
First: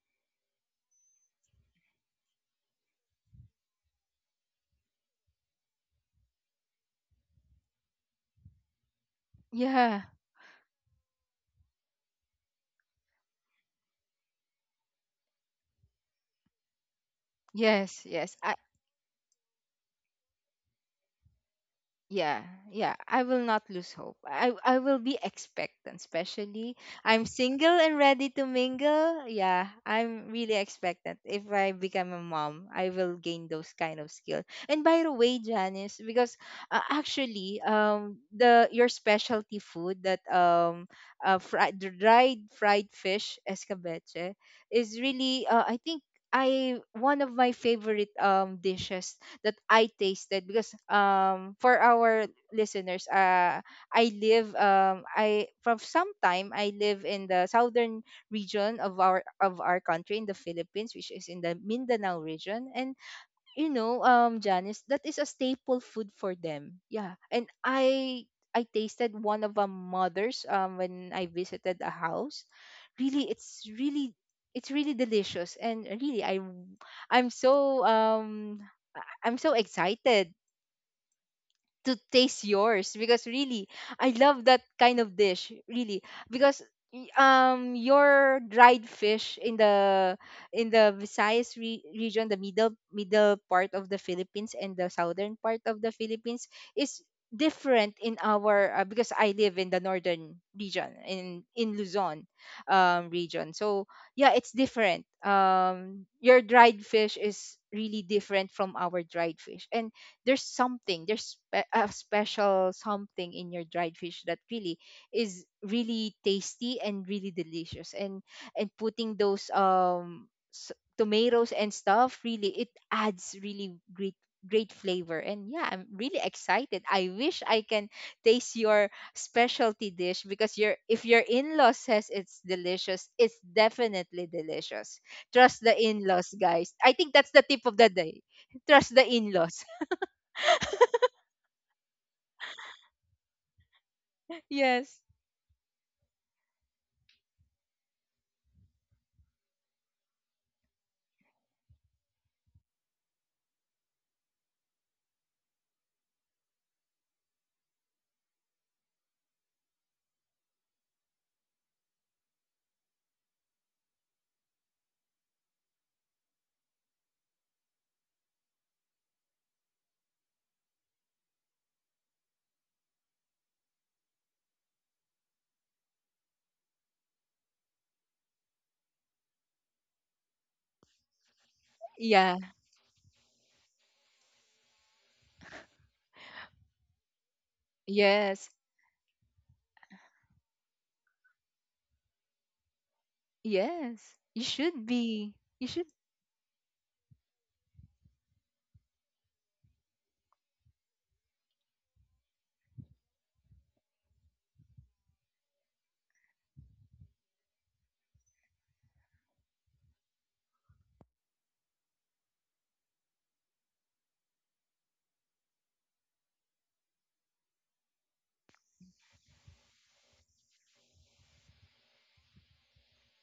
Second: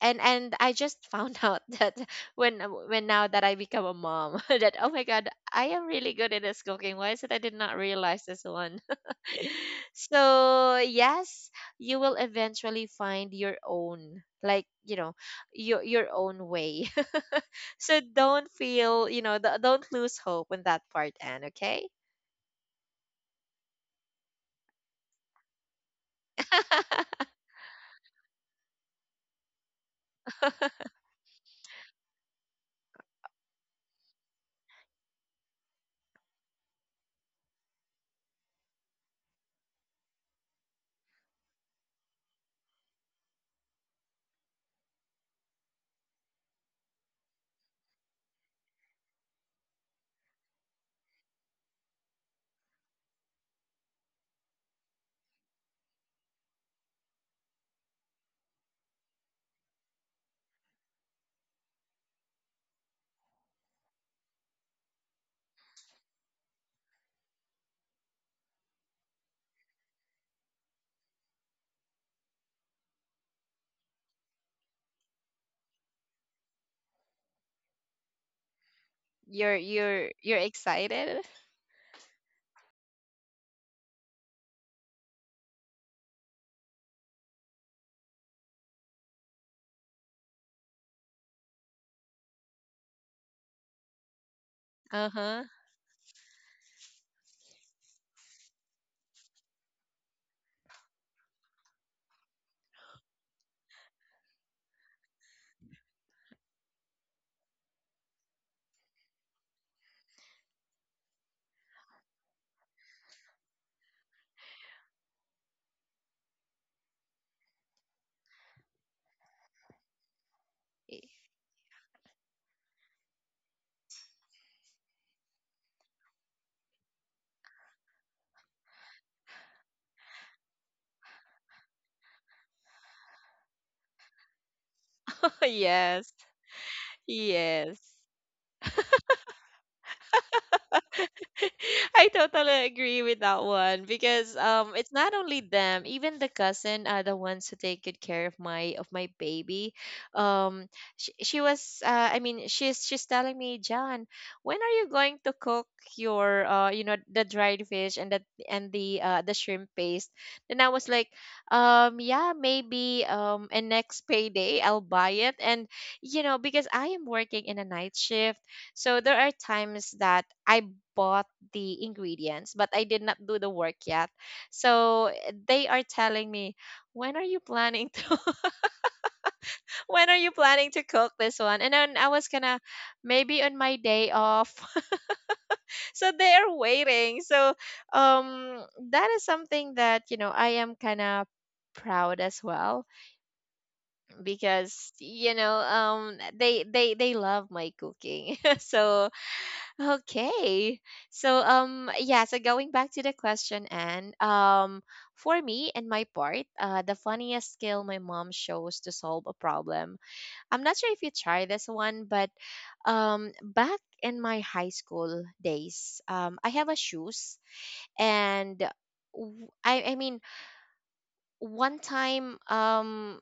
and and I just found out *laughs* that when when now that I become a mom *laughs* that oh my god, I am really good at this cooking. Why is it I did not realize this one? *laughs* yeah. So yes, you will eventually find your own, like, you know, your your own way. *laughs* So Yes, yes. don't feel, you know, th- don't lose hope on that part, Anne, okay? Yeah, yeah, I will not lose hope. I i will be expectant, especially I'm *laughs* single and ready to mingle. Yeah, I'm really expectant. If I become a mom, I will gain those kind of skill. And by the way, Janice, because uh, actually um the your specialty food that um uh, fried dried fried fish escabeche is really, uh, I think I one of my favorite um dishes that I tasted. Because um for our listeners, uh I live, um I from some time I live in the southern region of our of our country, in the Philippines, which is in the Mindanao region. And you know, um, Janice, that is a staple food for them. Yeah, and I I tasted one of a mother's um when I visited a house. Really, it's really, it's really delicious. And really I I'm I'm so um I- I'm so you're you're excited you're excited. to taste yours, because really I love that kind of dish, really. Because y- um your dried fish in the in the Visayas re- region, the middle middle part of the Philippines and the southern Uh-huh. part of the Philippines, is different in our. Uh, because I live in the northern region in in Luzon um region. So yeah, it's different. Um your dried fish is really different from our dried fish. And there's something, there's spe- a special something in your dried fish that really is really tasty and really delicious. and and putting those um s- *laughs* tomatoes and stuff, really it adds really great great flavor. And yeah, I'm really excited. I wish I can taste your specialty dish, because your, if your in-law says it's delicious, it's definitely delicious. Trust the Yes, in-laws, guys. I think that's the tip of the yes. day. Trust the in-laws. *laughs* I totally agree with that one, because um, it's Yes. not only them, even the cousin are the ones who take good care of my of my baby. Um, she, she was uh, I mean, she's she's telling me, "John, when are you going to cook your, uh, you know, the dried fish and the and the, uh, the shrimp paste?" Then I was like, "Um, yeah, maybe um, and next payday I'll buy it." And you know, because I am working in a night shift, so there are times that I bought the ingredients, but I did not do the work yet. So they are telling me, when are you planning to *laughs* when are you planning to cook this one? And then I was Yeah. gonna maybe on my day off. *laughs* So they are waiting. So Yes. um, that is something that, you know, I am kinda proud as well, Yes. You should because be. you know You should. um, they they they love my cooking. *laughs* So okay. So um, yeah, so going back to the question. And um, for me and my part, uh, the funniest skill my mom shows to solve a problem. I'm not sure if you try this one, but um, back in my high school days, um, I have a shoes. And w- I I mean one time, um,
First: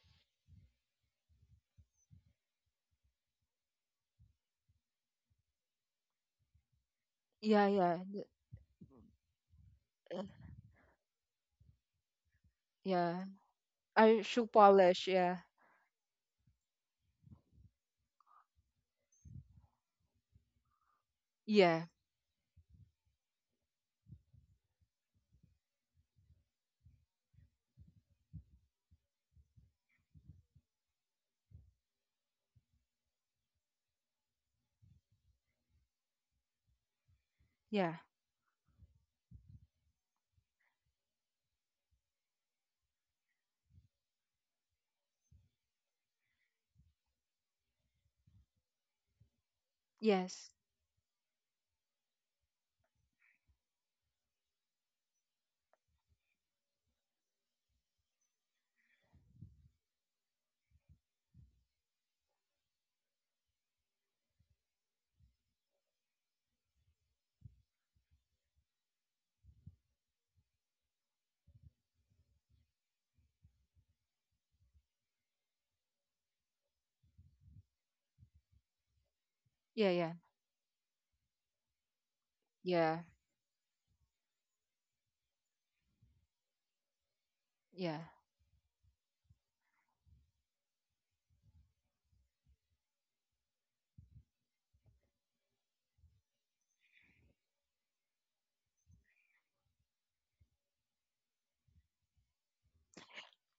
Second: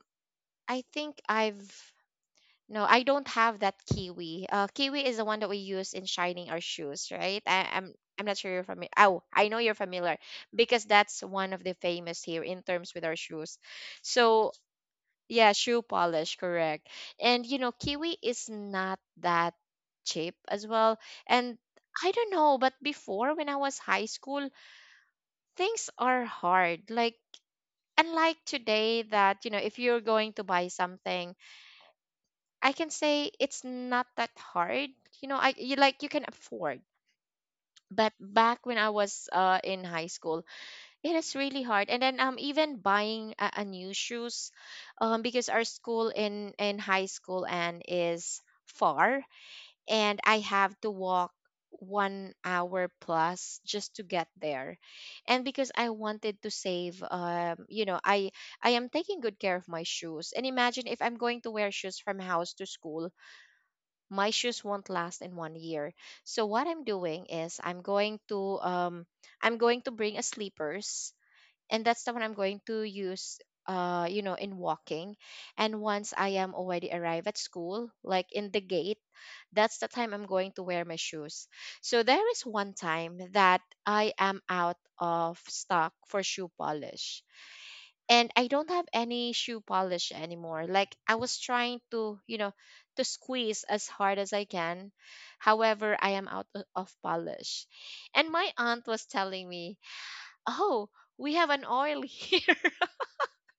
I think I've no, I don't have that kiwi. Uh, kiwi is the one that we use in shining our shoes, right? Yeah. I, I'm Yeah. th- I'm not sure you're familiar. Oh, I know you're familiar uh, because that's one of the famous here in terms with our Yeah. shoes. I should So polish. Yeah. yeah, shoe polish, correct. And you know, kiwi is not that cheap as well. And Yeah. I don't know, but before when I was high school, things are hard. Like unlike today, that you know, if you're going to buy something, I can say it's not that hard. You know, I, you like, you can afford. Yeah. But back when I was, uh, in high school, it is really hard. And then um, even buying a, a new shoes, um, because our school in in high school and is far, and I Yes. have to walk one hour plus just to get there. And because I wanted to save, um, you know, i i am taking good care of my shoes. And imagine if I'm going to wear shoes from house to school, my shoes won't last in one year. So what I'm doing is I'm going to um, I'm going to bring a sleepers, and that's the one I'm going to use, uh you know, in walking. And once I am already arrived at school, like in the gate, that's the Yeah. Yeah. time I'm going to wear my shoes. So there is one Yeah. time that I am out of stock for shoe polish, Yeah. and I don't have any shoe polish anymore. Like I was trying to, you know, to squeeze as hard as I can. However, I am out o- of polish. And my aunt was telling me, "Oh, we have an oil here,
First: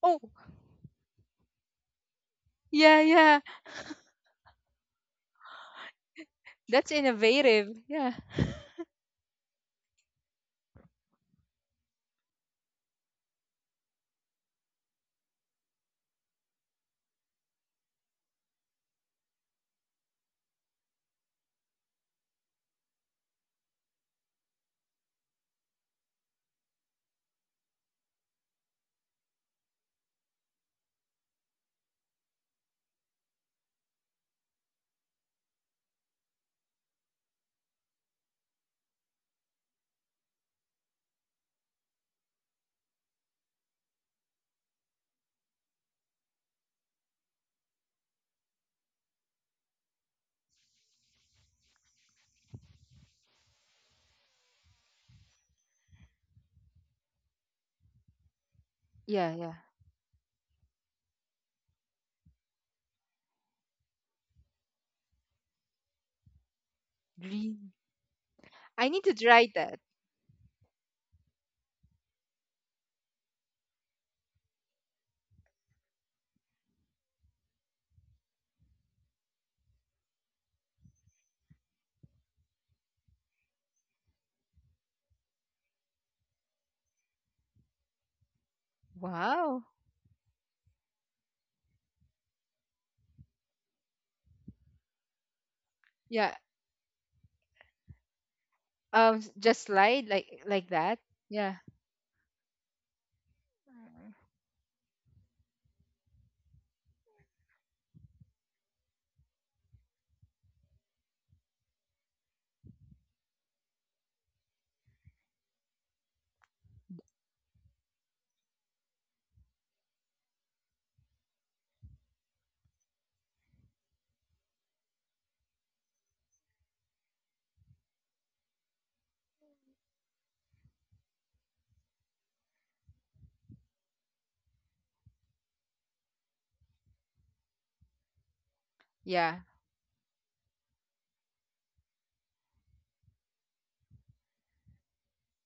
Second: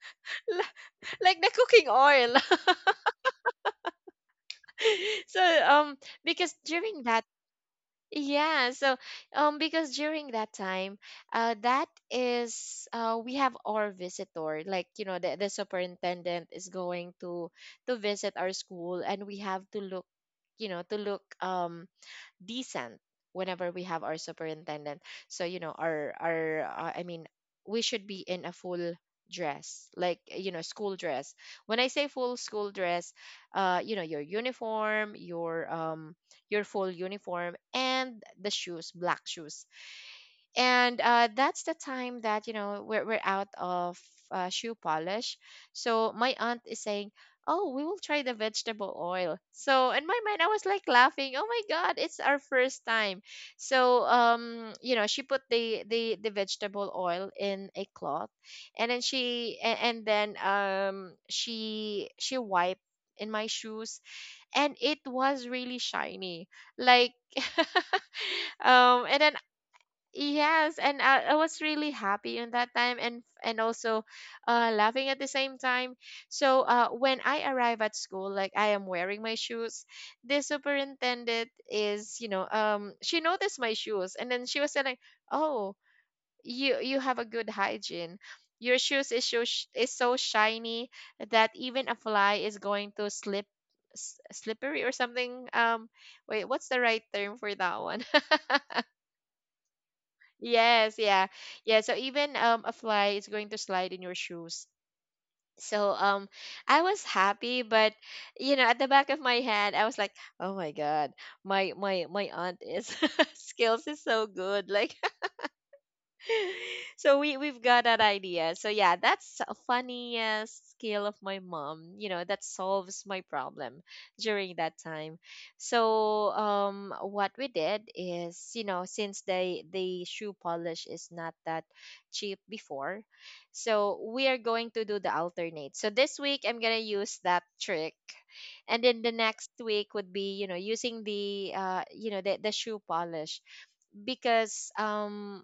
Oh. *laughs* li- like the cooking oil." Yeah. Yeah. *laughs* *laughs* So, um, because That's during that innovative. Yeah. yeah, so um, because during that time, uh, that is uh, we have our visitor, like you know, the, the superintendent is going to to visit our school, and we have to look, you know, to look um, decent whenever we have our superintendent. So you know, our our uh, I mean, we should be in a full dress, like you know, school dress. When I say full school dress, uh, you know, your uniform, your um, your full uniform, and the shoes, black shoes. And uh, that's the time that you know we're, we're out of, uh, shoe polish. So my aunt is saying, oh, we will try the vegetable oil. So in my mind I was like laughing, oh my god, it's our first time. So um, you know, she put the the, the vegetable oil in a cloth, and then Yeah. Yeah. she a- and then um she she wiped in my shoes, and it was really shiny, like *laughs* Green. I need um, to and then try that. yes, and I, I was really happy in that time, and and also, uh, laughing at the same time. So uh, when I arrive at school, like I am wearing my shoes, the superintendent is, you know, um, she noticed my shoes and then she was saying, "Oh, you you have a good hygiene. Your shoes is so Wow. sh- is so shiny that even a fly is going to slip." S- slippery or something, um, Yeah. wait, what's the right term for that one? *laughs* Um. s- Just slide like like Yes, that. yeah. Yeah. Yeah, so even um, a fly is going to slide in your shoes. So um, I was happy, but you know, at the back of my head I was like, "Oh my god, my my my aunt is *laughs* skills is so good." Like *laughs* so we we've got that idea. So yeah, that's a funniest skill of my mom. You know that solves my problem during that time. So um, what we did is, you know, since they the shoe polish is not that cheap before, so we are going to do the alternate. So this week I'm gonna use that trick, and then the Yeah. next week would be you know using the uh, you know, the the shoe polish, because um,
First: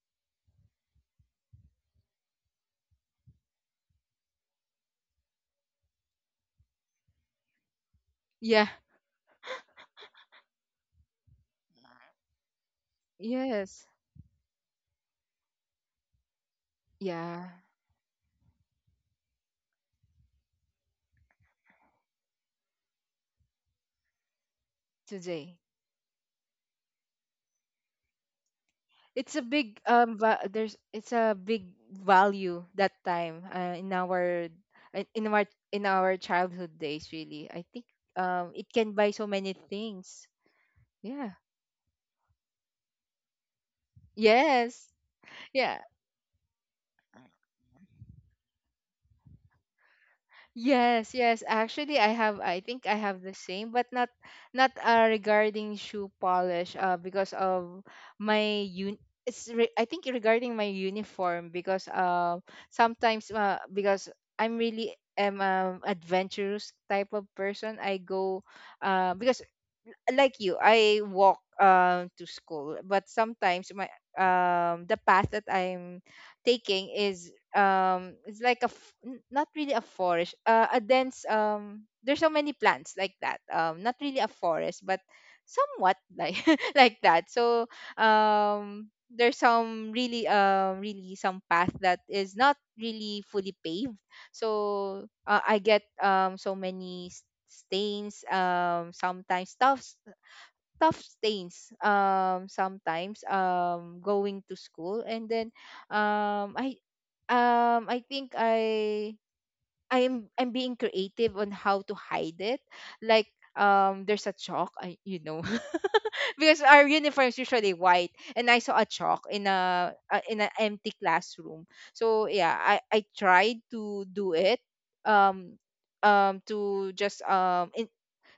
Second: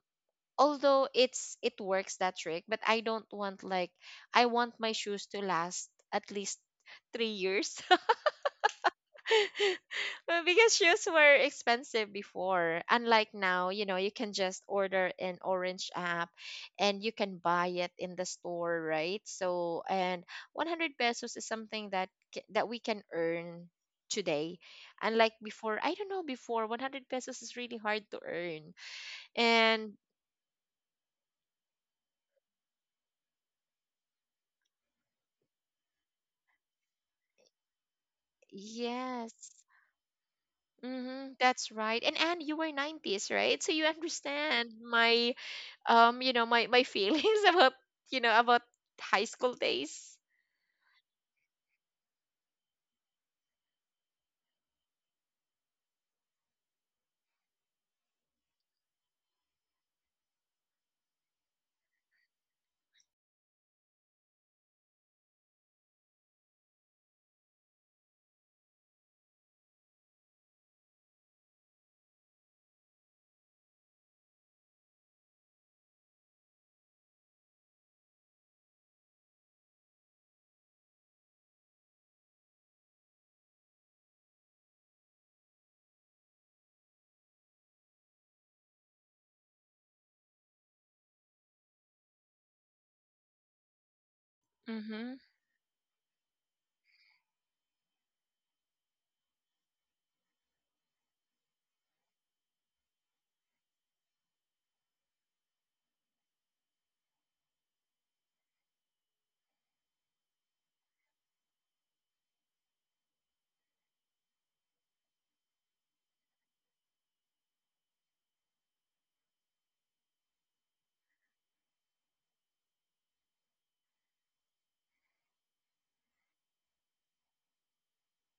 although it's it works that trick, but I don't want, like, I want my shoes to last at least three years. *laughs* Yeah. Well, because shoes were expensive before, unlike now, you Yes. know, you can just order an orange app and you can Yeah. buy it in the store, right? So and one hundred pesos is something that ca- that we can earn today, unlike Today. before. I don't know, before one hundred pesos is really hard to earn. It's a big And um va- there's, it's a big value that time, uh, in our, uh, in our in our childhood days, really, I think um it can buy so yes, many things. Yeah. mm-hmm, that's right. And Anne, you were nineties, right? So you understand Yes. my, Yeah. um, you know, my my feelings *laughs* about, you know, about high school days. Yes, yes. Actually, I have. I think I have the same, but not not, uh, regarding shoe polish. Uh, because of my un. It's re- I think regarding my uniform. Because uh sometimes, uh, because I'm really am um adventurous type of person. I go uh because like you, I walk um to school. But sometimes my um the path that I'm taking is, um it's like a f- n- not really a forest, uh, a dense, um there's so many plants like that. Um not really a forest, but somewhat like *laughs* like that. So um there's some really, um really some path that is not really fully paved. So Mm-hmm. uh, I get um so many stains, um sometimes tough tough stains, um sometimes um going to school, and then um I um I think i i'm I'm being creative on how to hide it. Like um there's a chalk, I, you know, *laughs* because our uniform is usually white, and I saw a chalk in a uh, in an empty classroom. So yeah, i i tried to do it, um um to just um in,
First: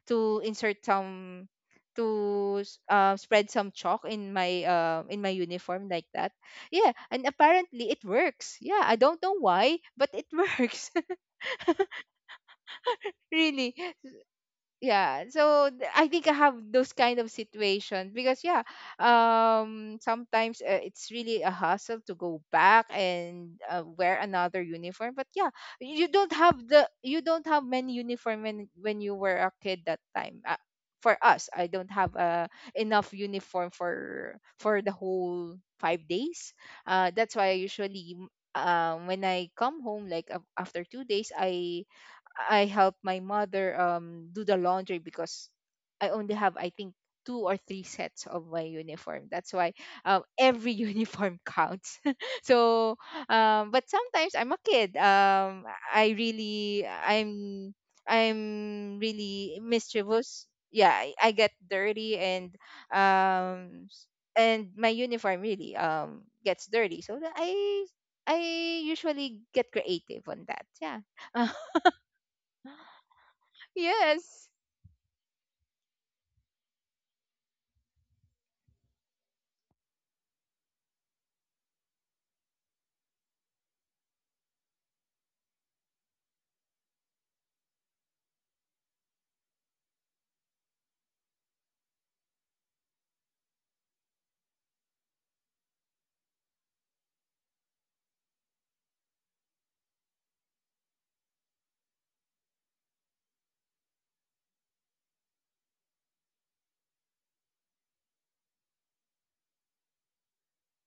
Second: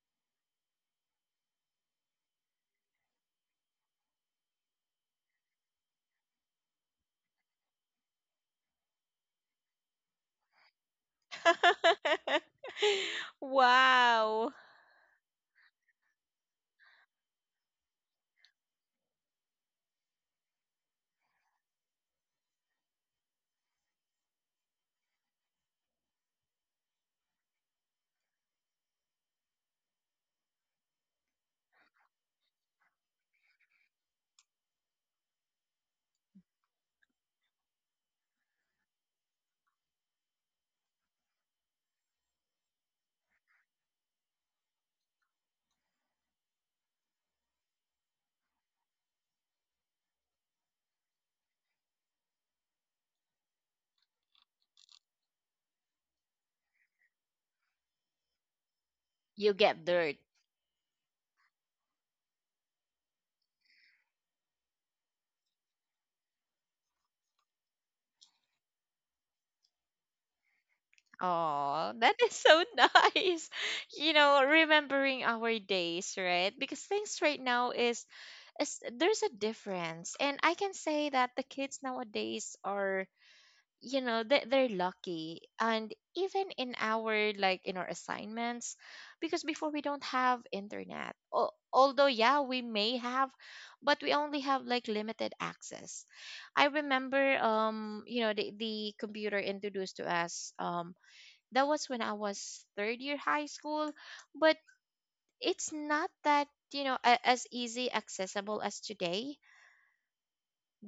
to insert some, to s- uh, spread some chalk in my, uh, in my uniform like that. Yeah, and apparently it works. Yeah, I don't know why, but it works. *laughs* *laughs* really. Wow. Yeah, so th- I think I have those kind of situations. Because yeah, um sometimes, uh, it's really a hassle to go back and, uh, wear another uniform. But yeah, you don't have the, you don't have many uniform when when you were a kid that time. Uh, for us, I don't have, uh, enough uniform for for the whole five days. Uh that's why I usually, um when I come home, like af- after two days, i I help my mother um do the laundry. Because I only have, I think, two or three sets of my uniform. That's why um, every *laughs* uniform counts. *laughs* so, um, but sometimes I'm a kid. Um, I really I'm I'm You really get dirt. mischievous. Yeah, I, I get dirty, and um s- and my uniform really um gets dirty. So that I I usually get creative on that. Yeah. *laughs* Oh, that is so *laughs* nice. You know, Yes. remembering our days, right? Because things right now is is there's a difference. And I can say that the kids nowadays are you know they, they're lucky, and even in our, like in our assignments, because before we don't have internet. Al- although yeah we may have, but we only have like limited access. I remember, um you know the, the computer introduced to us, um that was when I was third year high school. But it's not that, you know, a- as easy accessible as today,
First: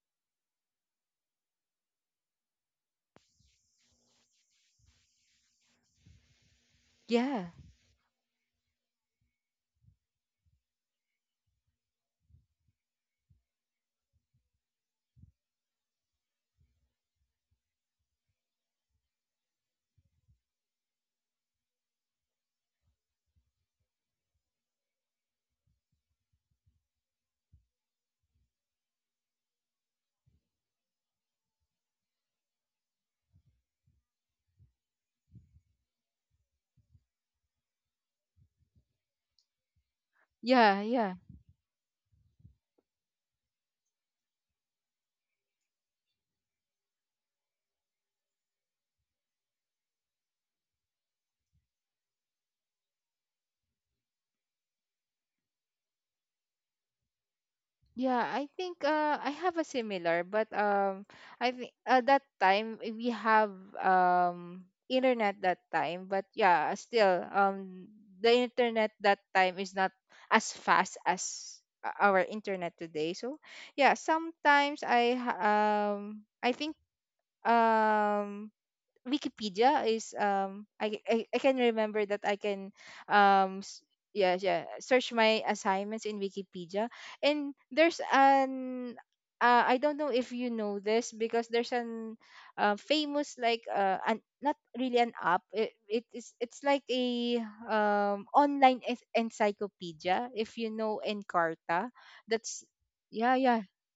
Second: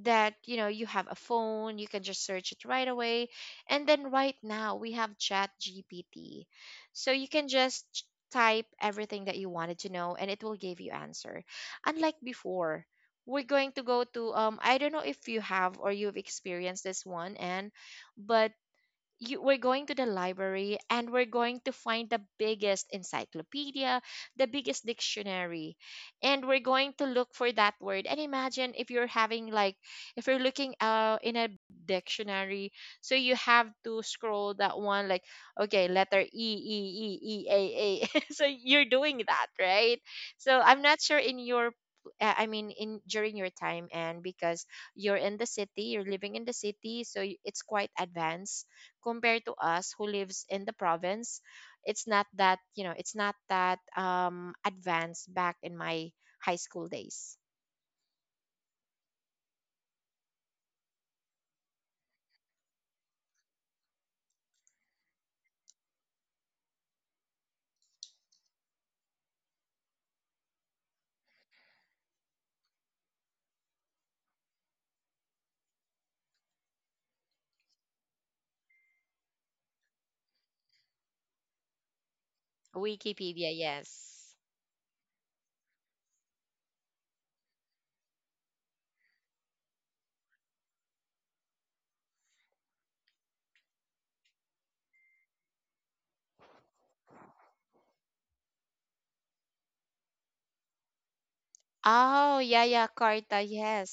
that you know you have a phone, you can just search it right away. And then right now we have chat gpt so you Yeah. can just ch- type everything that you wanted to know, and it will give you answer. Unlike before, we're going to go to, um I don't know if you have or you've experienced this one, and but you, we're going to the library and we're going to find the biggest encyclopedia, the biggest dictionary, and we're going to look for that word. And imagine if you're having like, if you're looking uh, in a dictionary, so you have to scroll that one, like, okay, letter E, E, E, E, A, A. *laughs* So you're doing that, right? So Yeah, I'm yeah. not sure in your uh, I mean, in during your time, and because you're in the city, you're living in the city, so y- it's quite advanced compared to us who lives in the province. It's not that, you know, it's not that um advanced back in my high school days. Yeah, I think uh I have a similar, but um I think at that time, eh, we have um internet that time, but yeah, still um the internet that time is not as fast as o- our internet today. So, yeah, sometimes I ha- um I think um Wikipedia is, um I, I I can remember that I can Wikipedia, um s- yeah, yes. yeah, search my assignments in Wikipedia. And there's an uh, I don't know if you know this, because there's an, uh, famous like, uh, an not really an app, it, it is it's like a um online en- encyclopedia, if you know Encarta. Oh That's, yeah, yeah, yeah, carta, yeah. yes.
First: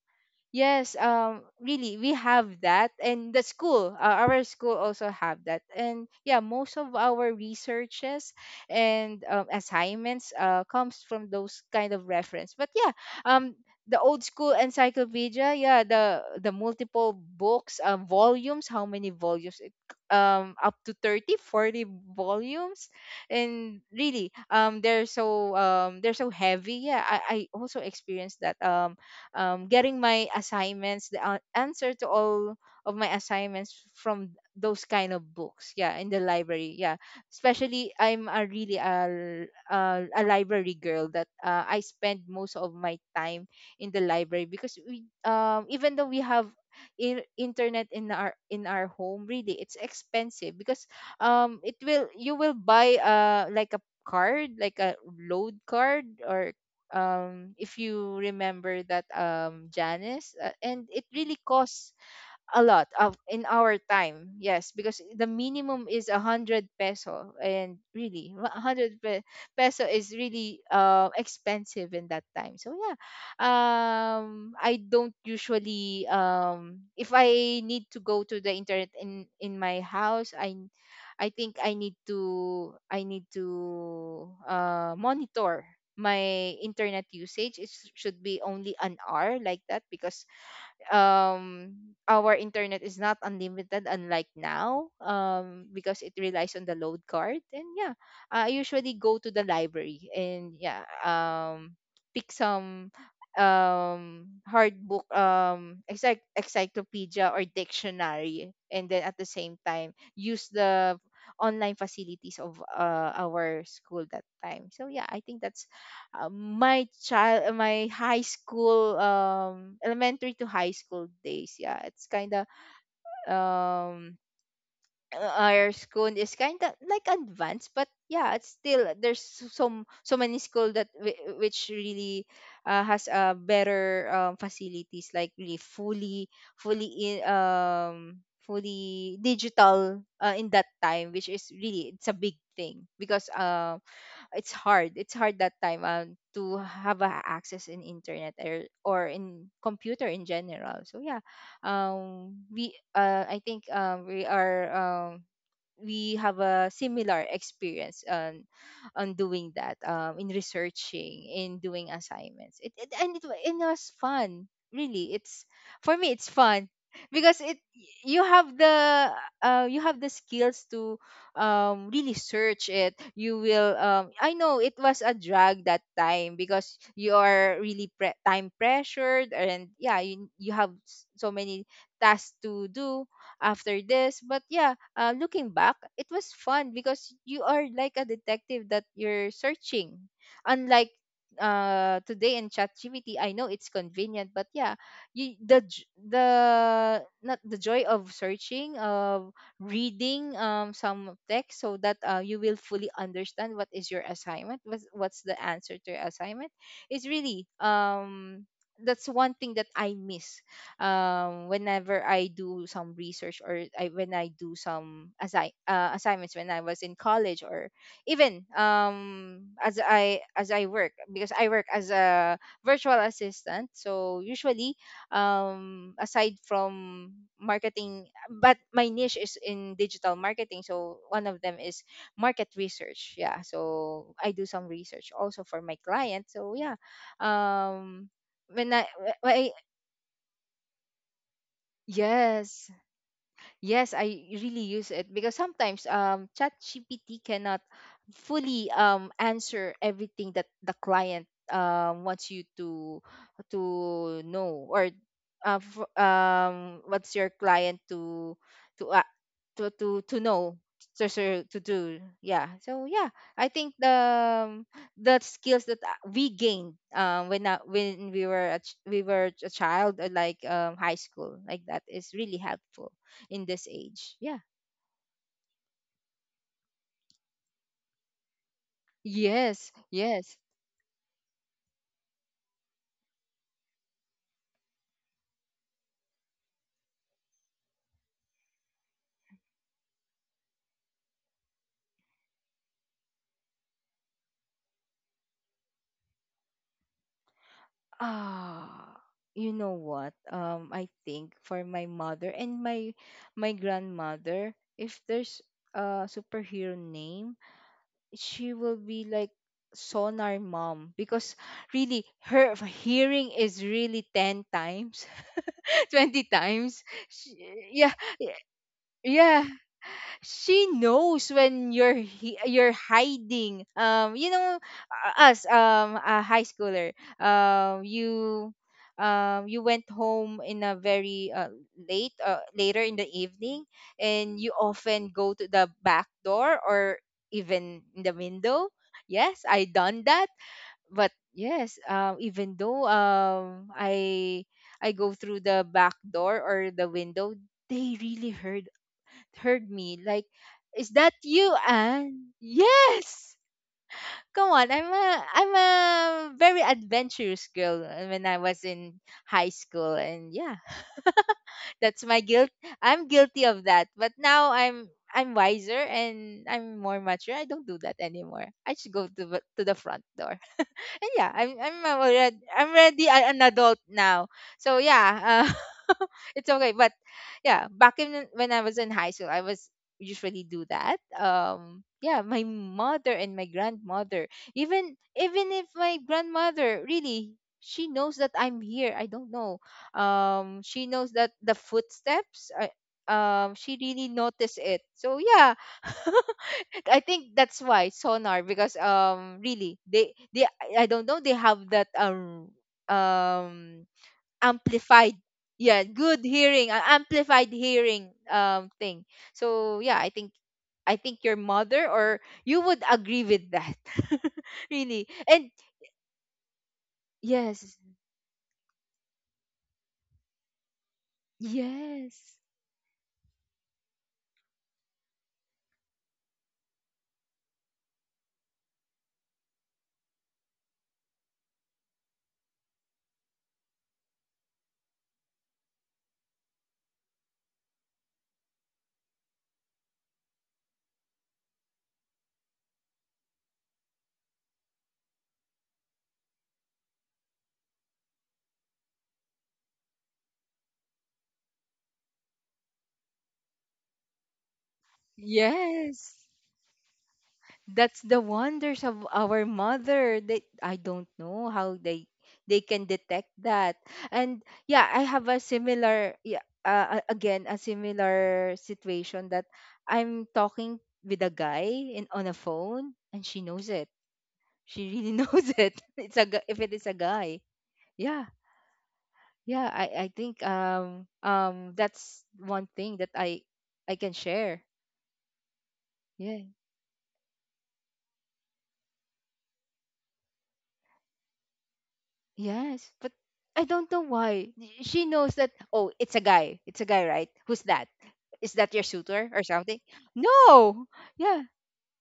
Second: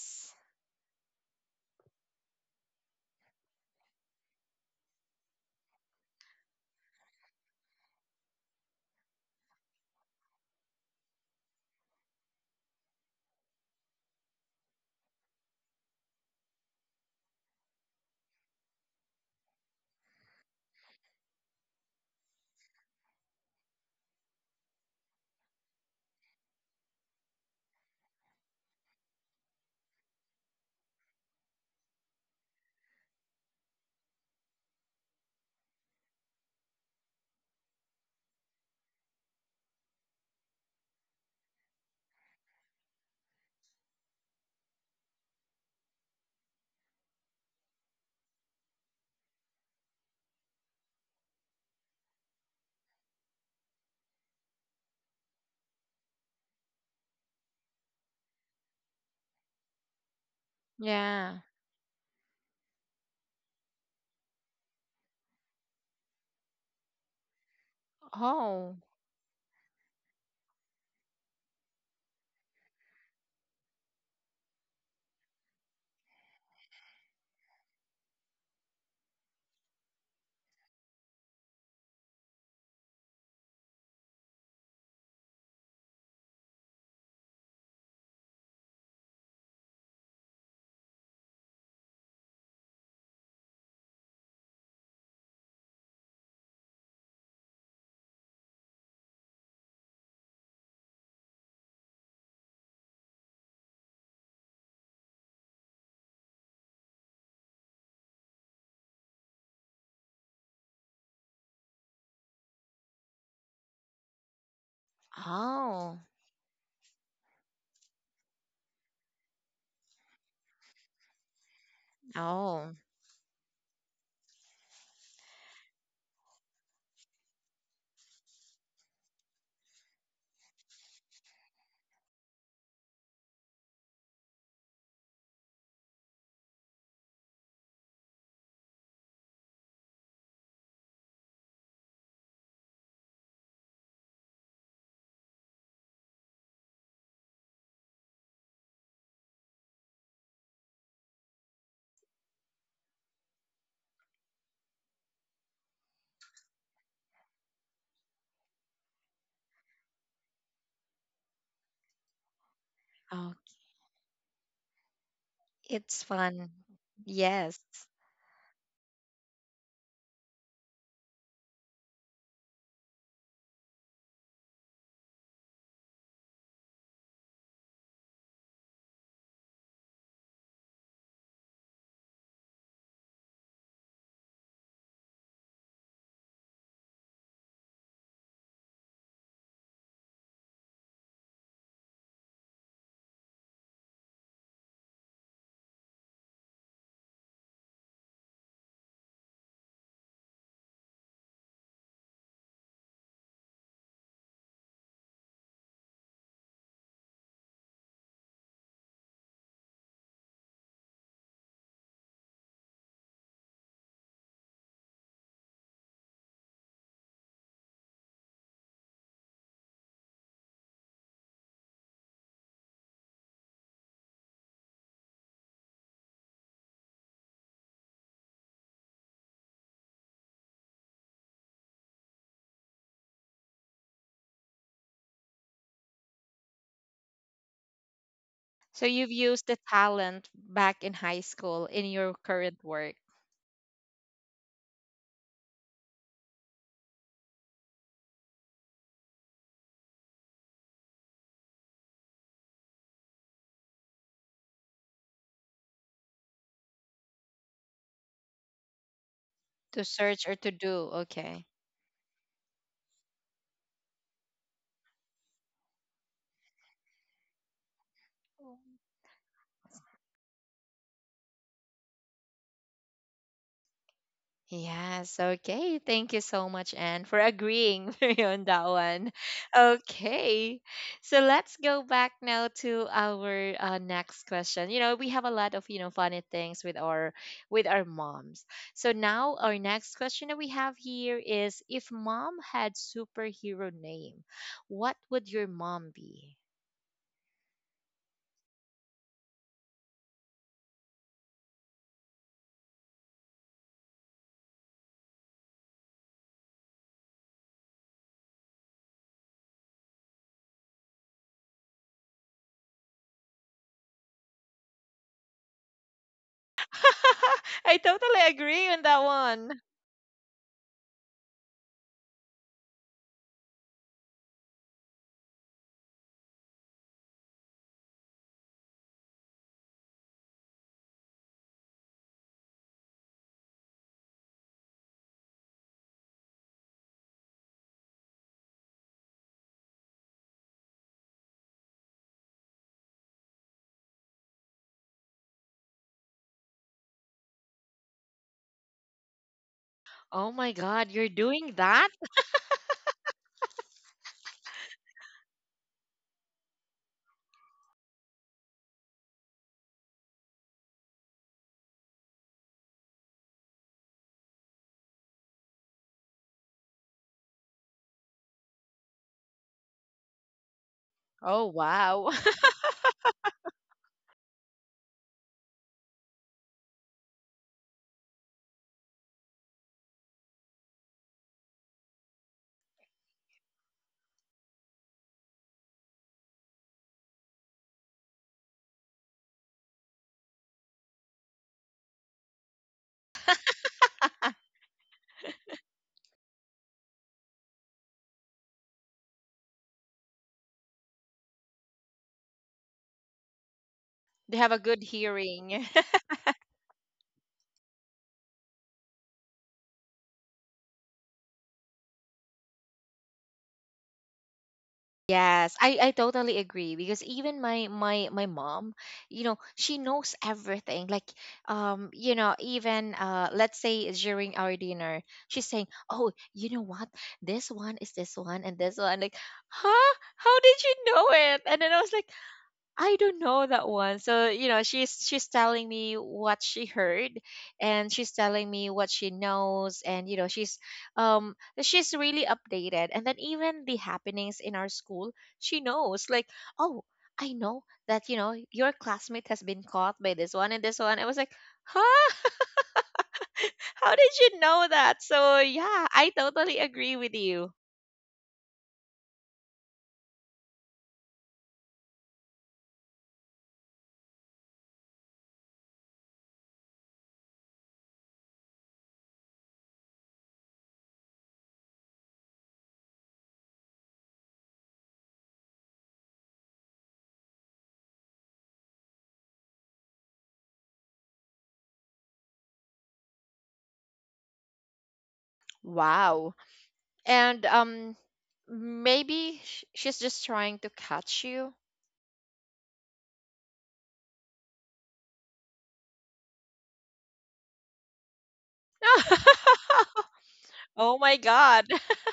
Yes, um, really, we have that, and the school, uh, our school also have that, and yeah, most of our researches and um, assignments uh, comes from those kind of reference. But yeah, um, the old school encyclopedia, yeah, the the multiple books, um, volumes, how many volumes? It, um, up to thirty, forty volumes, and really, um, they're so um, they're so heavy. Yeah, I, I also experienced that. Um um, getting my assignments, the an- answer to all of my assignments from those kind of books. Yeah, in the library. Yeah, especially I'm a really a, a, a library girl, that uh, I spend most of my time in the library. Because we um, even though we have in, internet in our, in our home, really it's expensive. Because um it will, you will buy uh like a card, like a load card, or um if you remember that, um Janice, uh, and it Yeah. really caused a lot of in our time. Yes, because the minimum is a hundred peso, and really a Oh, hundred pe- peso is really, uh, expensive in that time. So yeah, um I don't usually, um if I need to go to the internet in in my house, I I think I need to I need to, uh monitor my internet usage. It should be only an hour like that. Because um our internet is not unlimited, unlike now, um because it relies on the load card. And yeah, I usually go to the library, and yeah, um pick some um hard book, um encyc- encyclopedia or dictionary, and then at the same time use the online facilities of, uh, our school that time. So yeah, I think that's, oh, uh, my child, my high school, um elementary to high school days. Yeah, it's kind of oh, um our school is kind of like advanced. But yeah, it's still there's, s- some so many school that whi- which really, uh, has, uh, better, um, facilities, like really fully fully in um fully digital, uh, in that time, which is really, it's a big thing. Because um, it's hard. It's hard that time um to have a access in internet or or in computer in general. So yeah, um we uh I think um we are um, we have a similar experience on on doing that, um, in researching, in doing assignments, it, it and it, oh, wa- it was fun, really. it's for it's me it's fun. fun *laughs* because it Yes. you have the uh, you have the skills to um, really search it. You will, um, I know it was a drag that time because you are really pre- time pressured, and yeah, you, you have s- so many tasks to do after this. But yeah, uh, looking back, it was fun because you are like a detective that you're searching. Unlike uh today in ChatGPT, I know it's convenient, but yeah, you, the j- the not the joy of searching, of reading um some text so that uh, you will fully understand what is your assignment, what's what's the answer to your assignment is really um that's one thing that I miss um whenever I do some research, or I, when I do some assi- uh, assignments, when I was in college, or even um as I as I work, because I work as a virtual assistant. So usually, um aside from marketing, but my niche is in digital marketing, so one of them is market research. Yeah, so I do some research also for my client. So yeah, um when I, So you've wh- wh- I used the talent back in high school in your current yes. work. Yes, I really use it because sometimes um ChatGPT cannot fully um answer everything that the client um wants you to to know, or uh, f- um what's your client to to uh, to To to to search or to know do, to to okay. to do. Yeah. So yeah, I think the, um, the skills that uh, we gained um when, uh, when we were a ch- we were a child, or like um high school like that, is really helpful in this age. Yeah. Yes, okay. Thank you so much, Anne, for agreeing *laughs* with me on that one. Yes, yes. Okay, so let's go back now to our uh, next question. You know, we have a lot of, you know, funny things with our with our moms. So now our next question that we have here is: if mom had superhero name, what would your mom be? Ah, you know what? Um, I think for my mother and my my grandmother, if there's a superhero name, she will be like Sonar Mom because really her hearing is really ten times, *laughs* twenty times. She, *laughs* I yeah, totally yeah. agree on that Yeah. one. She knows when you're hi- you're hiding, um you know uh, us um a high schooler, um you um you went home in a very, uh, late uh, later in the evening, and you often go to the back door or even in the window. Yes, I done that. But yes, um even though um i i go through the back door or the window, they really heard, heard me like, Oh my God, "Is you're that you, doing that? Anne?" Yes. Come on, I'm a I'm a very adventurous girl uh, when I was in high school, and yeah, that's my guilt. I'm guilty of that, but now I'm I'm wiser and I'm more mature. I don't do that anymore. I just go to the- to the front door. *laughs* And yeah, Oh I'm I'm wow. already I'm already a- an adult now. So yeah, uh, *laughs* it's okay. But yeah, back in when I was in high school, I was usually do that. Um, yeah, my mother and my grandmother, even even if my grandmother, really she knows that I'm here. I don't know. Um, she knows that the footsteps. I, um, she really noticed it. So yeah, *laughs* I think that's why Sonar, because um really they they I I don't know, they have that um um They have a good amplified, hearing. yeah, *laughs* good hearing, uh, amplified hearing um thing. So yeah, I think I think your mother or you would agree with that. *laughs* Really. And Yes, I, I totally agree because even my yes. my my mom, you know, she knows everything. Like, um, you know, Yes. even uh, let's say during our dinner, she's saying, "Oh, you know what? This one is this one and this one." Like, huh? How did you know it? And then I was like, I don't know that one. So, you know, she's she's telling me what she heard, and she's telling me what she knows, and you know, she's um she's really updated. And then even the happenings in our school, she knows like, "Oh, I know that, you know, your classmate has been caught by this one and this one." I was like, "Huh? *laughs* How did you know that?" So, yeah, I Yes, totally agree with you. that's the wonders of our mother that I don't know how they they can detect that. And yeah, I have a similar, yeah, uh, a- again, a similar situation that I'm talking with a guy in on a phone and she knows it. She really *laughs* knows it. It's a gu- if it is a guy. Yeah. Yeah. I i think um um that's one thing that i i can share. Wow. Yeah. And um maybe sh- she's just trying to catch you. Yes, but I don't know why. Y- She knows that, oh, it's a guy. It's a guy, right? Who's that? Is that your suitor or something? *laughs* Oh No. my Yeah. God. *laughs*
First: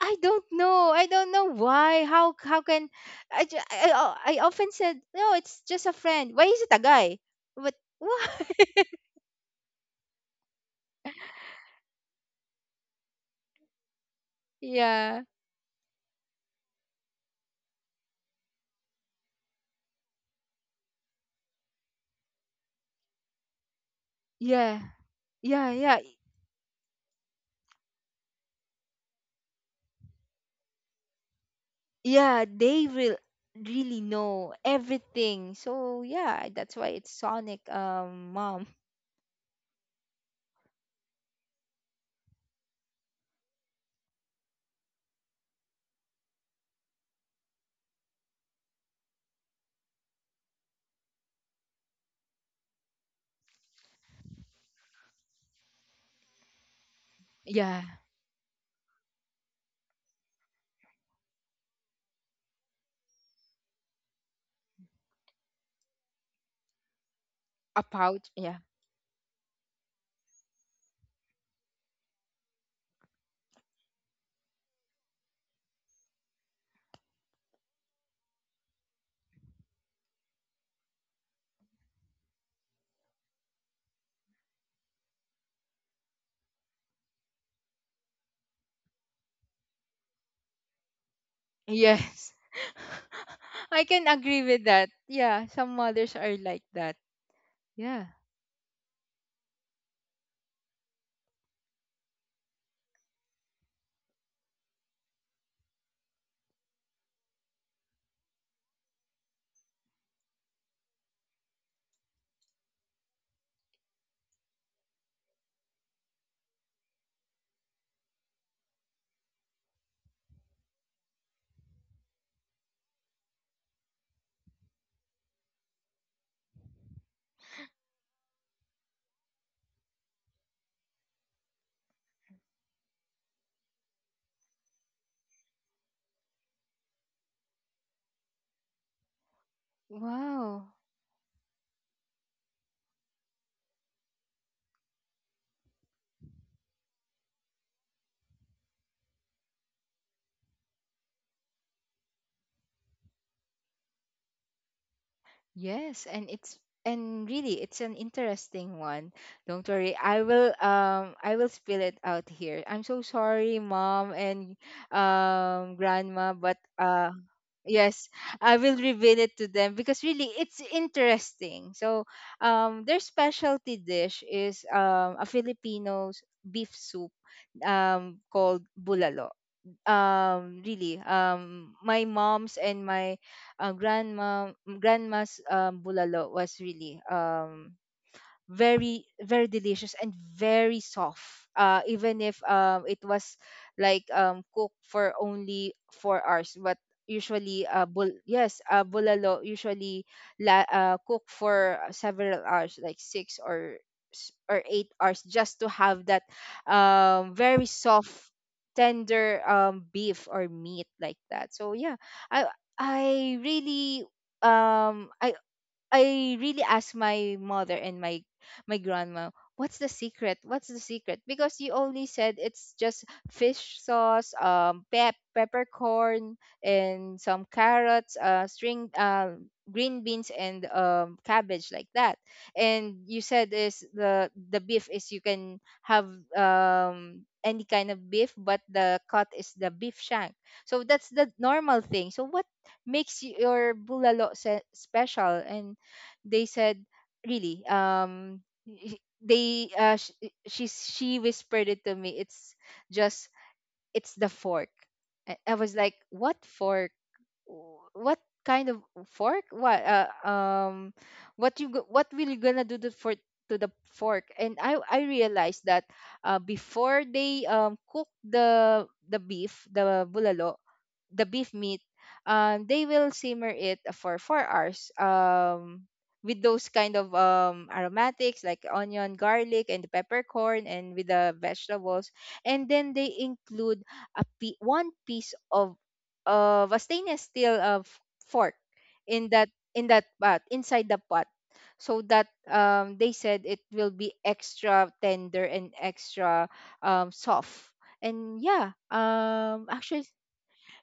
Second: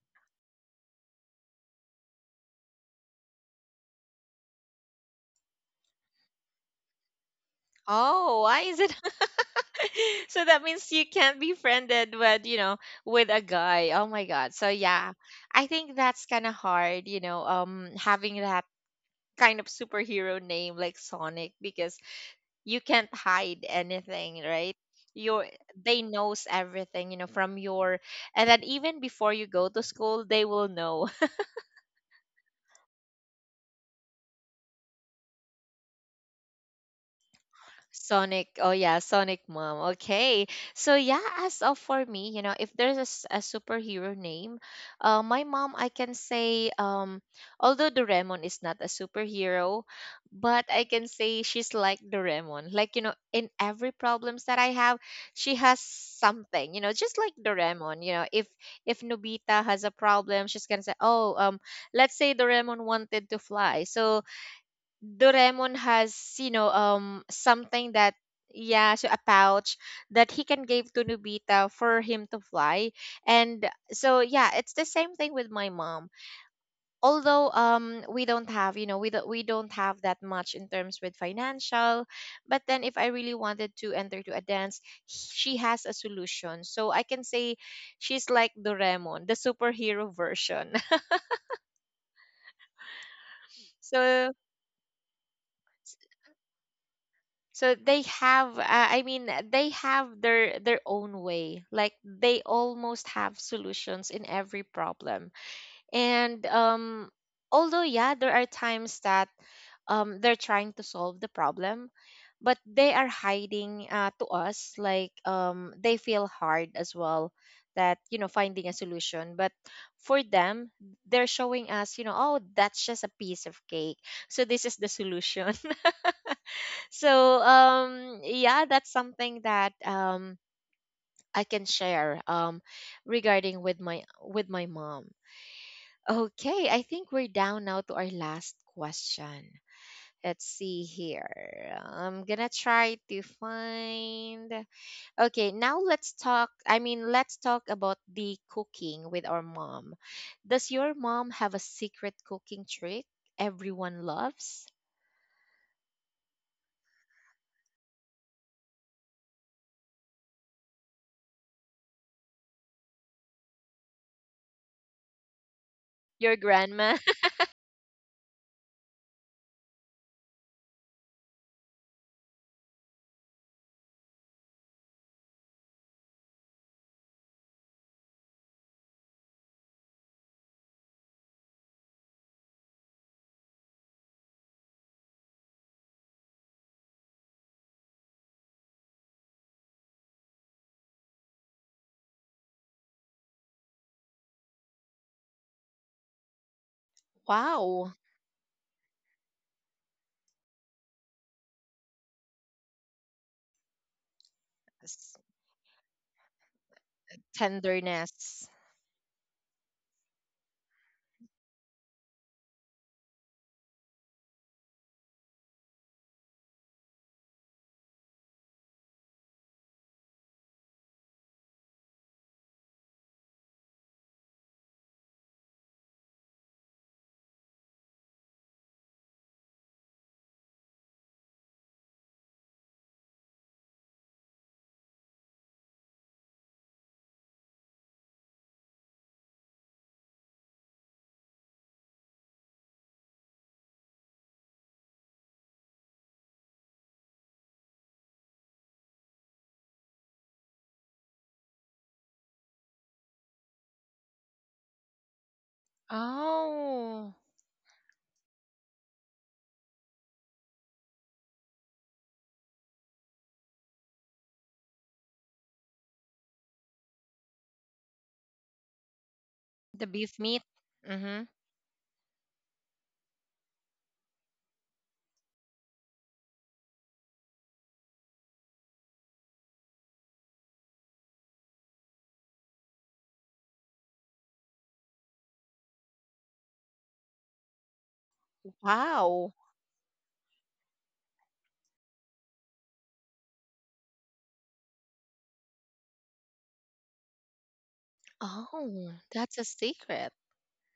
I don't know. I don't know why. How how can I ju- I, I I often said, "No, it's just a friend." Why is it a guy? But *laughs* why? Oh, why is it? *laughs* So that means you can't be friended with, you know, with a guy. Oh my God. So yeah, Yeah. I think that's kind of hard, you know, um having that kind of superhero name like Sonic, because you can't hide anything, Yeah. right? Your Yeah, yeah. they knows everything, you know, from your, and then even before you go to school, they will know. Yeah, they will really know everything. So, yeah, that's why it's Sonic um Sonic. mom. Oh yeah, Sonic Mom. Okay. So yeah, as of for me, you know, if there's a, s- a superhero name, uh, my mom, I can say, um, although Doraemon is not a superhero, but I can say she's like Doraemon. Like, you know, in every problems that I have, she has something. You know, just like Yeah. Doraemon. You know, if if Nobita has a problem, she's gonna say, oh, um, let's say Doraemon wanted to fly, so Doraemon has, you know, um, A something that, pouch. Yeah. yeah, so a pouch that he can give to Nobita for him to fly. And so yeah, it's the same thing with my mom. Although um we don't have, you know, we don't we don't have that much in terms with financial, but then if I really wanted to enter to a dance, she has a solution. So I can say she's like Doraemon, the superhero version. *laughs* Yes. *laughs* I can agree So with that. Yeah, some mothers are like that. so Yeah. they have, uh, I mean, they have their their own way. Like they almost have solutions in every problem. And um, although yeah, there are times that um they're trying to solve the problem, but they are hiding uh, to us. Like um, they feel hard as well, that you know, finding a solution. But for them, they're showing us, you know, oh, that's just a piece of cake. So this is the solution. *laughs* So um yeah, that's something that um I can share um regarding with my with my mom. Okay, I think we're down now to our last question. Let's Wow. see here, I'm gonna try to find. Okay, now let's talk, I mean, let's talk about the cooking with our mom. Does your mom have a secret cooking trick everyone loves? Yes, and it's and really it's an interesting one. Don't worry, I will um I will spill it out here. I'm so sorry, mom and um grandma, Your but grandma. uh, yes, I will reveal it to them because really it's interesting. So um their specialty dish is um a Filipino's beef soup um called bulalo. Um really, um my mom's and my uh, grandma grandma's um bulalo was really um very very delicious and very soft, uh, even if um it was like um cooked for only four hours. But *laughs* usually, uh Wow. bul- yes, uh, bulalo usually la- uh, cook for several hours, like six or s- or eight hours, s- just to have that um very soft, Tenderness. tender, um beef or meat like that. So yeah, i i really um I I really asked my mother and my my grandma, what's the secret? What's the secret? Because you only said it's just fish sauce, um, pep- peppercorn, and some carrots, uh, string, uh, green beans, and, um, cabbage like that. And you said is the the beef is you can have, um any kind of beef, but the cut is the beef shank. So that's the normal thing. So what makes your bulalo se- special? They said really, um y- they uh sh- she she whispered it to me. It's just, it's the fork. I, I was like, what fork? Oh, w- What kind of fork? What uh, um what you go- what will you gonna do to, for to the fork? And i i realized that, uh, before they um cook the the beef, the the beef meat. bulalo, the Mm-hmm. beef meat, um they will simmer it for four hours, um with those kind of um aromatics like onion, garlic, and the peppercorn, and with the vegetables. And then they include a pi- one piece of of a stainless steel of fork in Wow. that, in that pot, inside the pot, so that, um, they said it will be extra tender and extra, um, soft. And yeah, Oh, that's a um actually, secret.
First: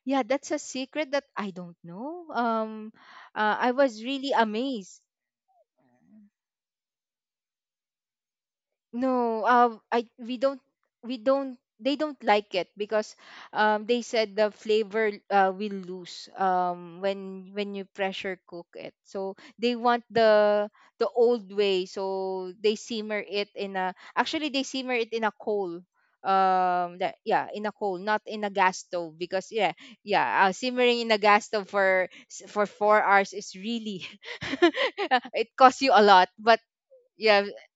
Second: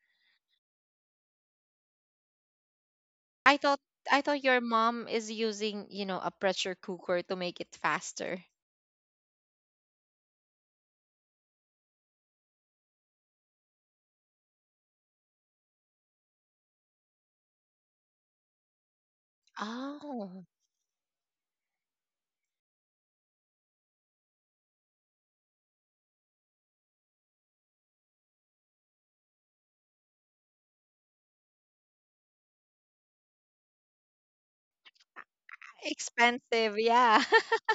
yeah, that's a secret that I don't know. um uh, I I thought was I really thought your amazed. mom is using, you know, a pressure cooker to make it faster. No, uh, I we don't we don't they don't like it because um they said the flavor, uh, will lose um when when you pressure cook it. So they want Oh, the the old way. So they simmer it in a, actually they simmer it in a coal. Um that, yeah, in a coal, not in a gas stove, because yeah, yeah, uh, simmering in a gas stove for s- for four hours is really *laughs* it costs you a lot. But expensive, yeah. yeah, *laughs*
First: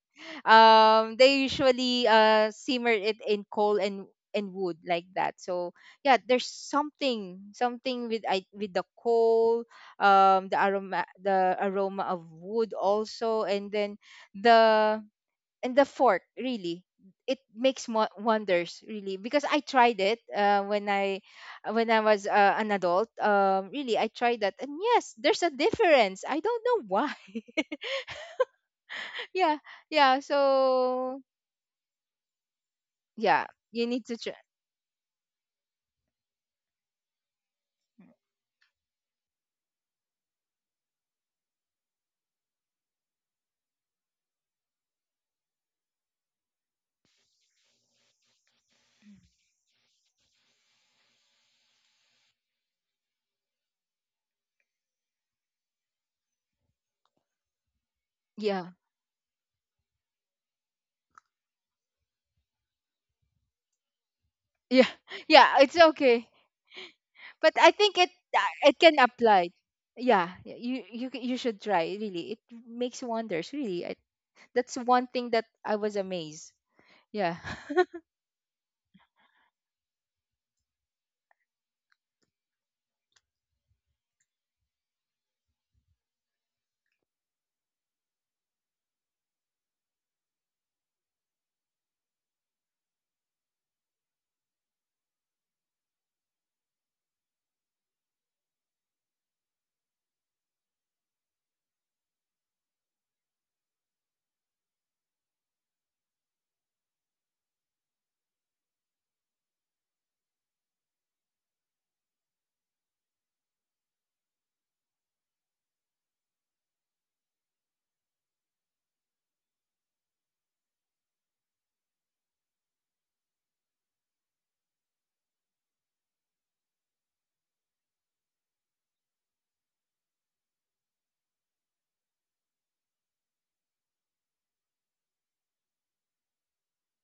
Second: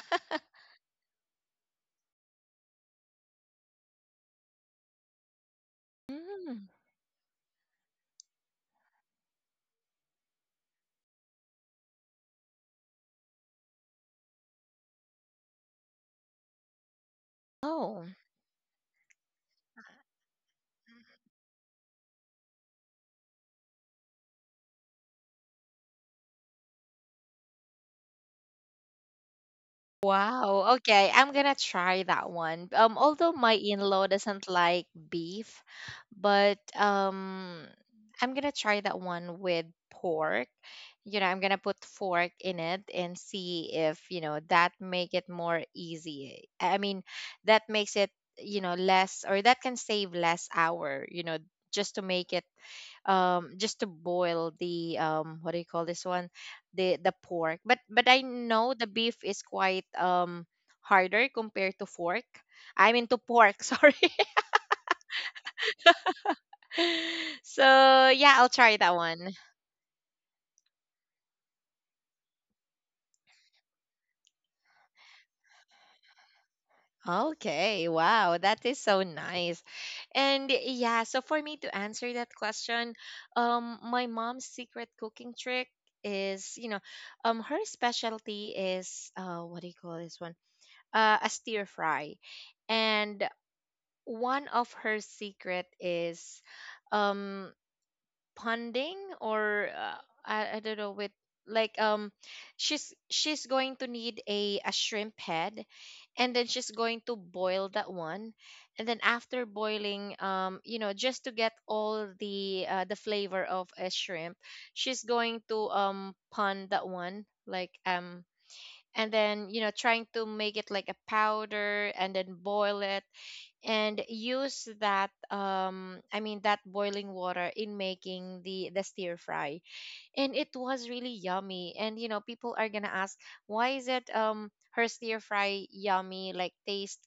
um they usually, uh, simmer it in coal and and wood like that. So yeah, there's Mm. something something with, I, with the coal, um the aroma, the aroma of wood also, and then the and the fork, really. It makes Oh. mo- wonders, really, because I tried it, uh, when i when I was, uh, an adult. Um really, I tried that and yes, there's a difference. I don't know why. *laughs* Yeah. Yeah. Wow. Okay, So I'm gonna try that one. Um, although yeah, my you in-law need to try. doesn't like beef, but um, I'm gonna try that one with pork. You know, I'm gonna put fork in it and see if, you know, that make it more easy. I mean, that makes it, you know, less or that can save less hour, you know, just to make it um just to boil the um what do you call this one? the the pork. But but I know Yeah. the beef is quite um harder compared to fork. I'm into pork, *laughs* sorry. *laughs* Yeah. *laughs* Yeah, it's okay. But I think So it, yeah, I'll uh, try it that can one. apply. Yeah, y- you you c- you should try, really. It makes wonders, really. I, that's one thing that I was amazed. Yeah. Okay, *laughs* wow, that is so nice. And yeah, so for me to answer that question, um, my mom's secret cooking trick is, you know, um, her specialty is, uh, what do you call this one? Uh, a stir fry. And one of her secret is um ponding, or uh, I, I don't know with like um she's she's going to need a a shrimp head, and then she's going to boil that one. And then after boiling, um, you know, just to get all the uh, the flavor of a shrimp, she's going to um pond that one like um, and then you know, trying to make it like a powder, and then boil it, and use that um, I mean, that boiling water in making the the stir fry. And it was really yummy, and you know, people are gonna ask, why is it um her stir fry yummy, like taste,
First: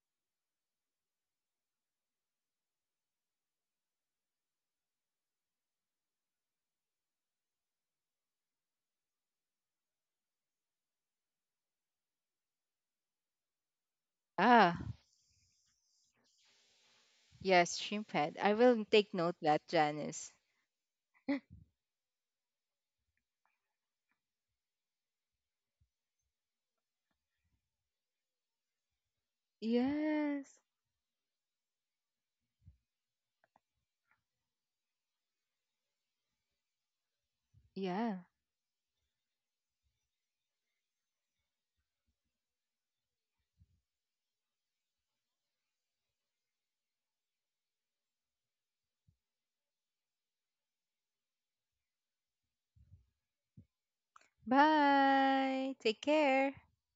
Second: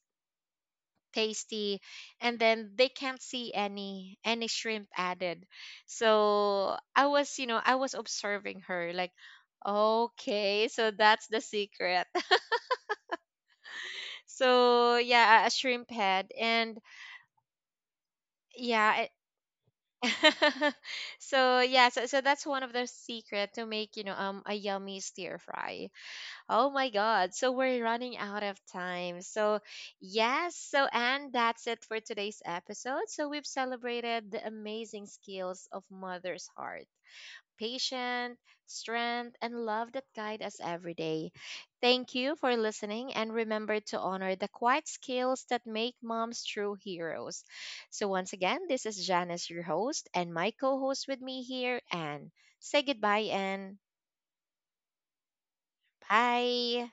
tasty, and then they can't see any any shrimp added. So I was, you know, I was observing her, like, okay, so that's the secret. *laughs* Ah, So yeah, a a shrimp head. And yes, shrimp head. I will yeah. take note that, Janice. *laughs* So yeah, so, so that's one of the secret to make, you know, um a yummy stir fry. Oh my God! So we're running out of time. So yes, Yes. so and that's it for today's episode. So we've celebrated the amazing skills of mother's heart, Yeah, patience, strength, and love that guide us every day. Thank you for listening, and remember to honor the quiet skills that make moms true heroes. So, once again, this is Janice, your host, and my co host with me here, Anne. Say goodbye, Anne. bye, take care. Bye.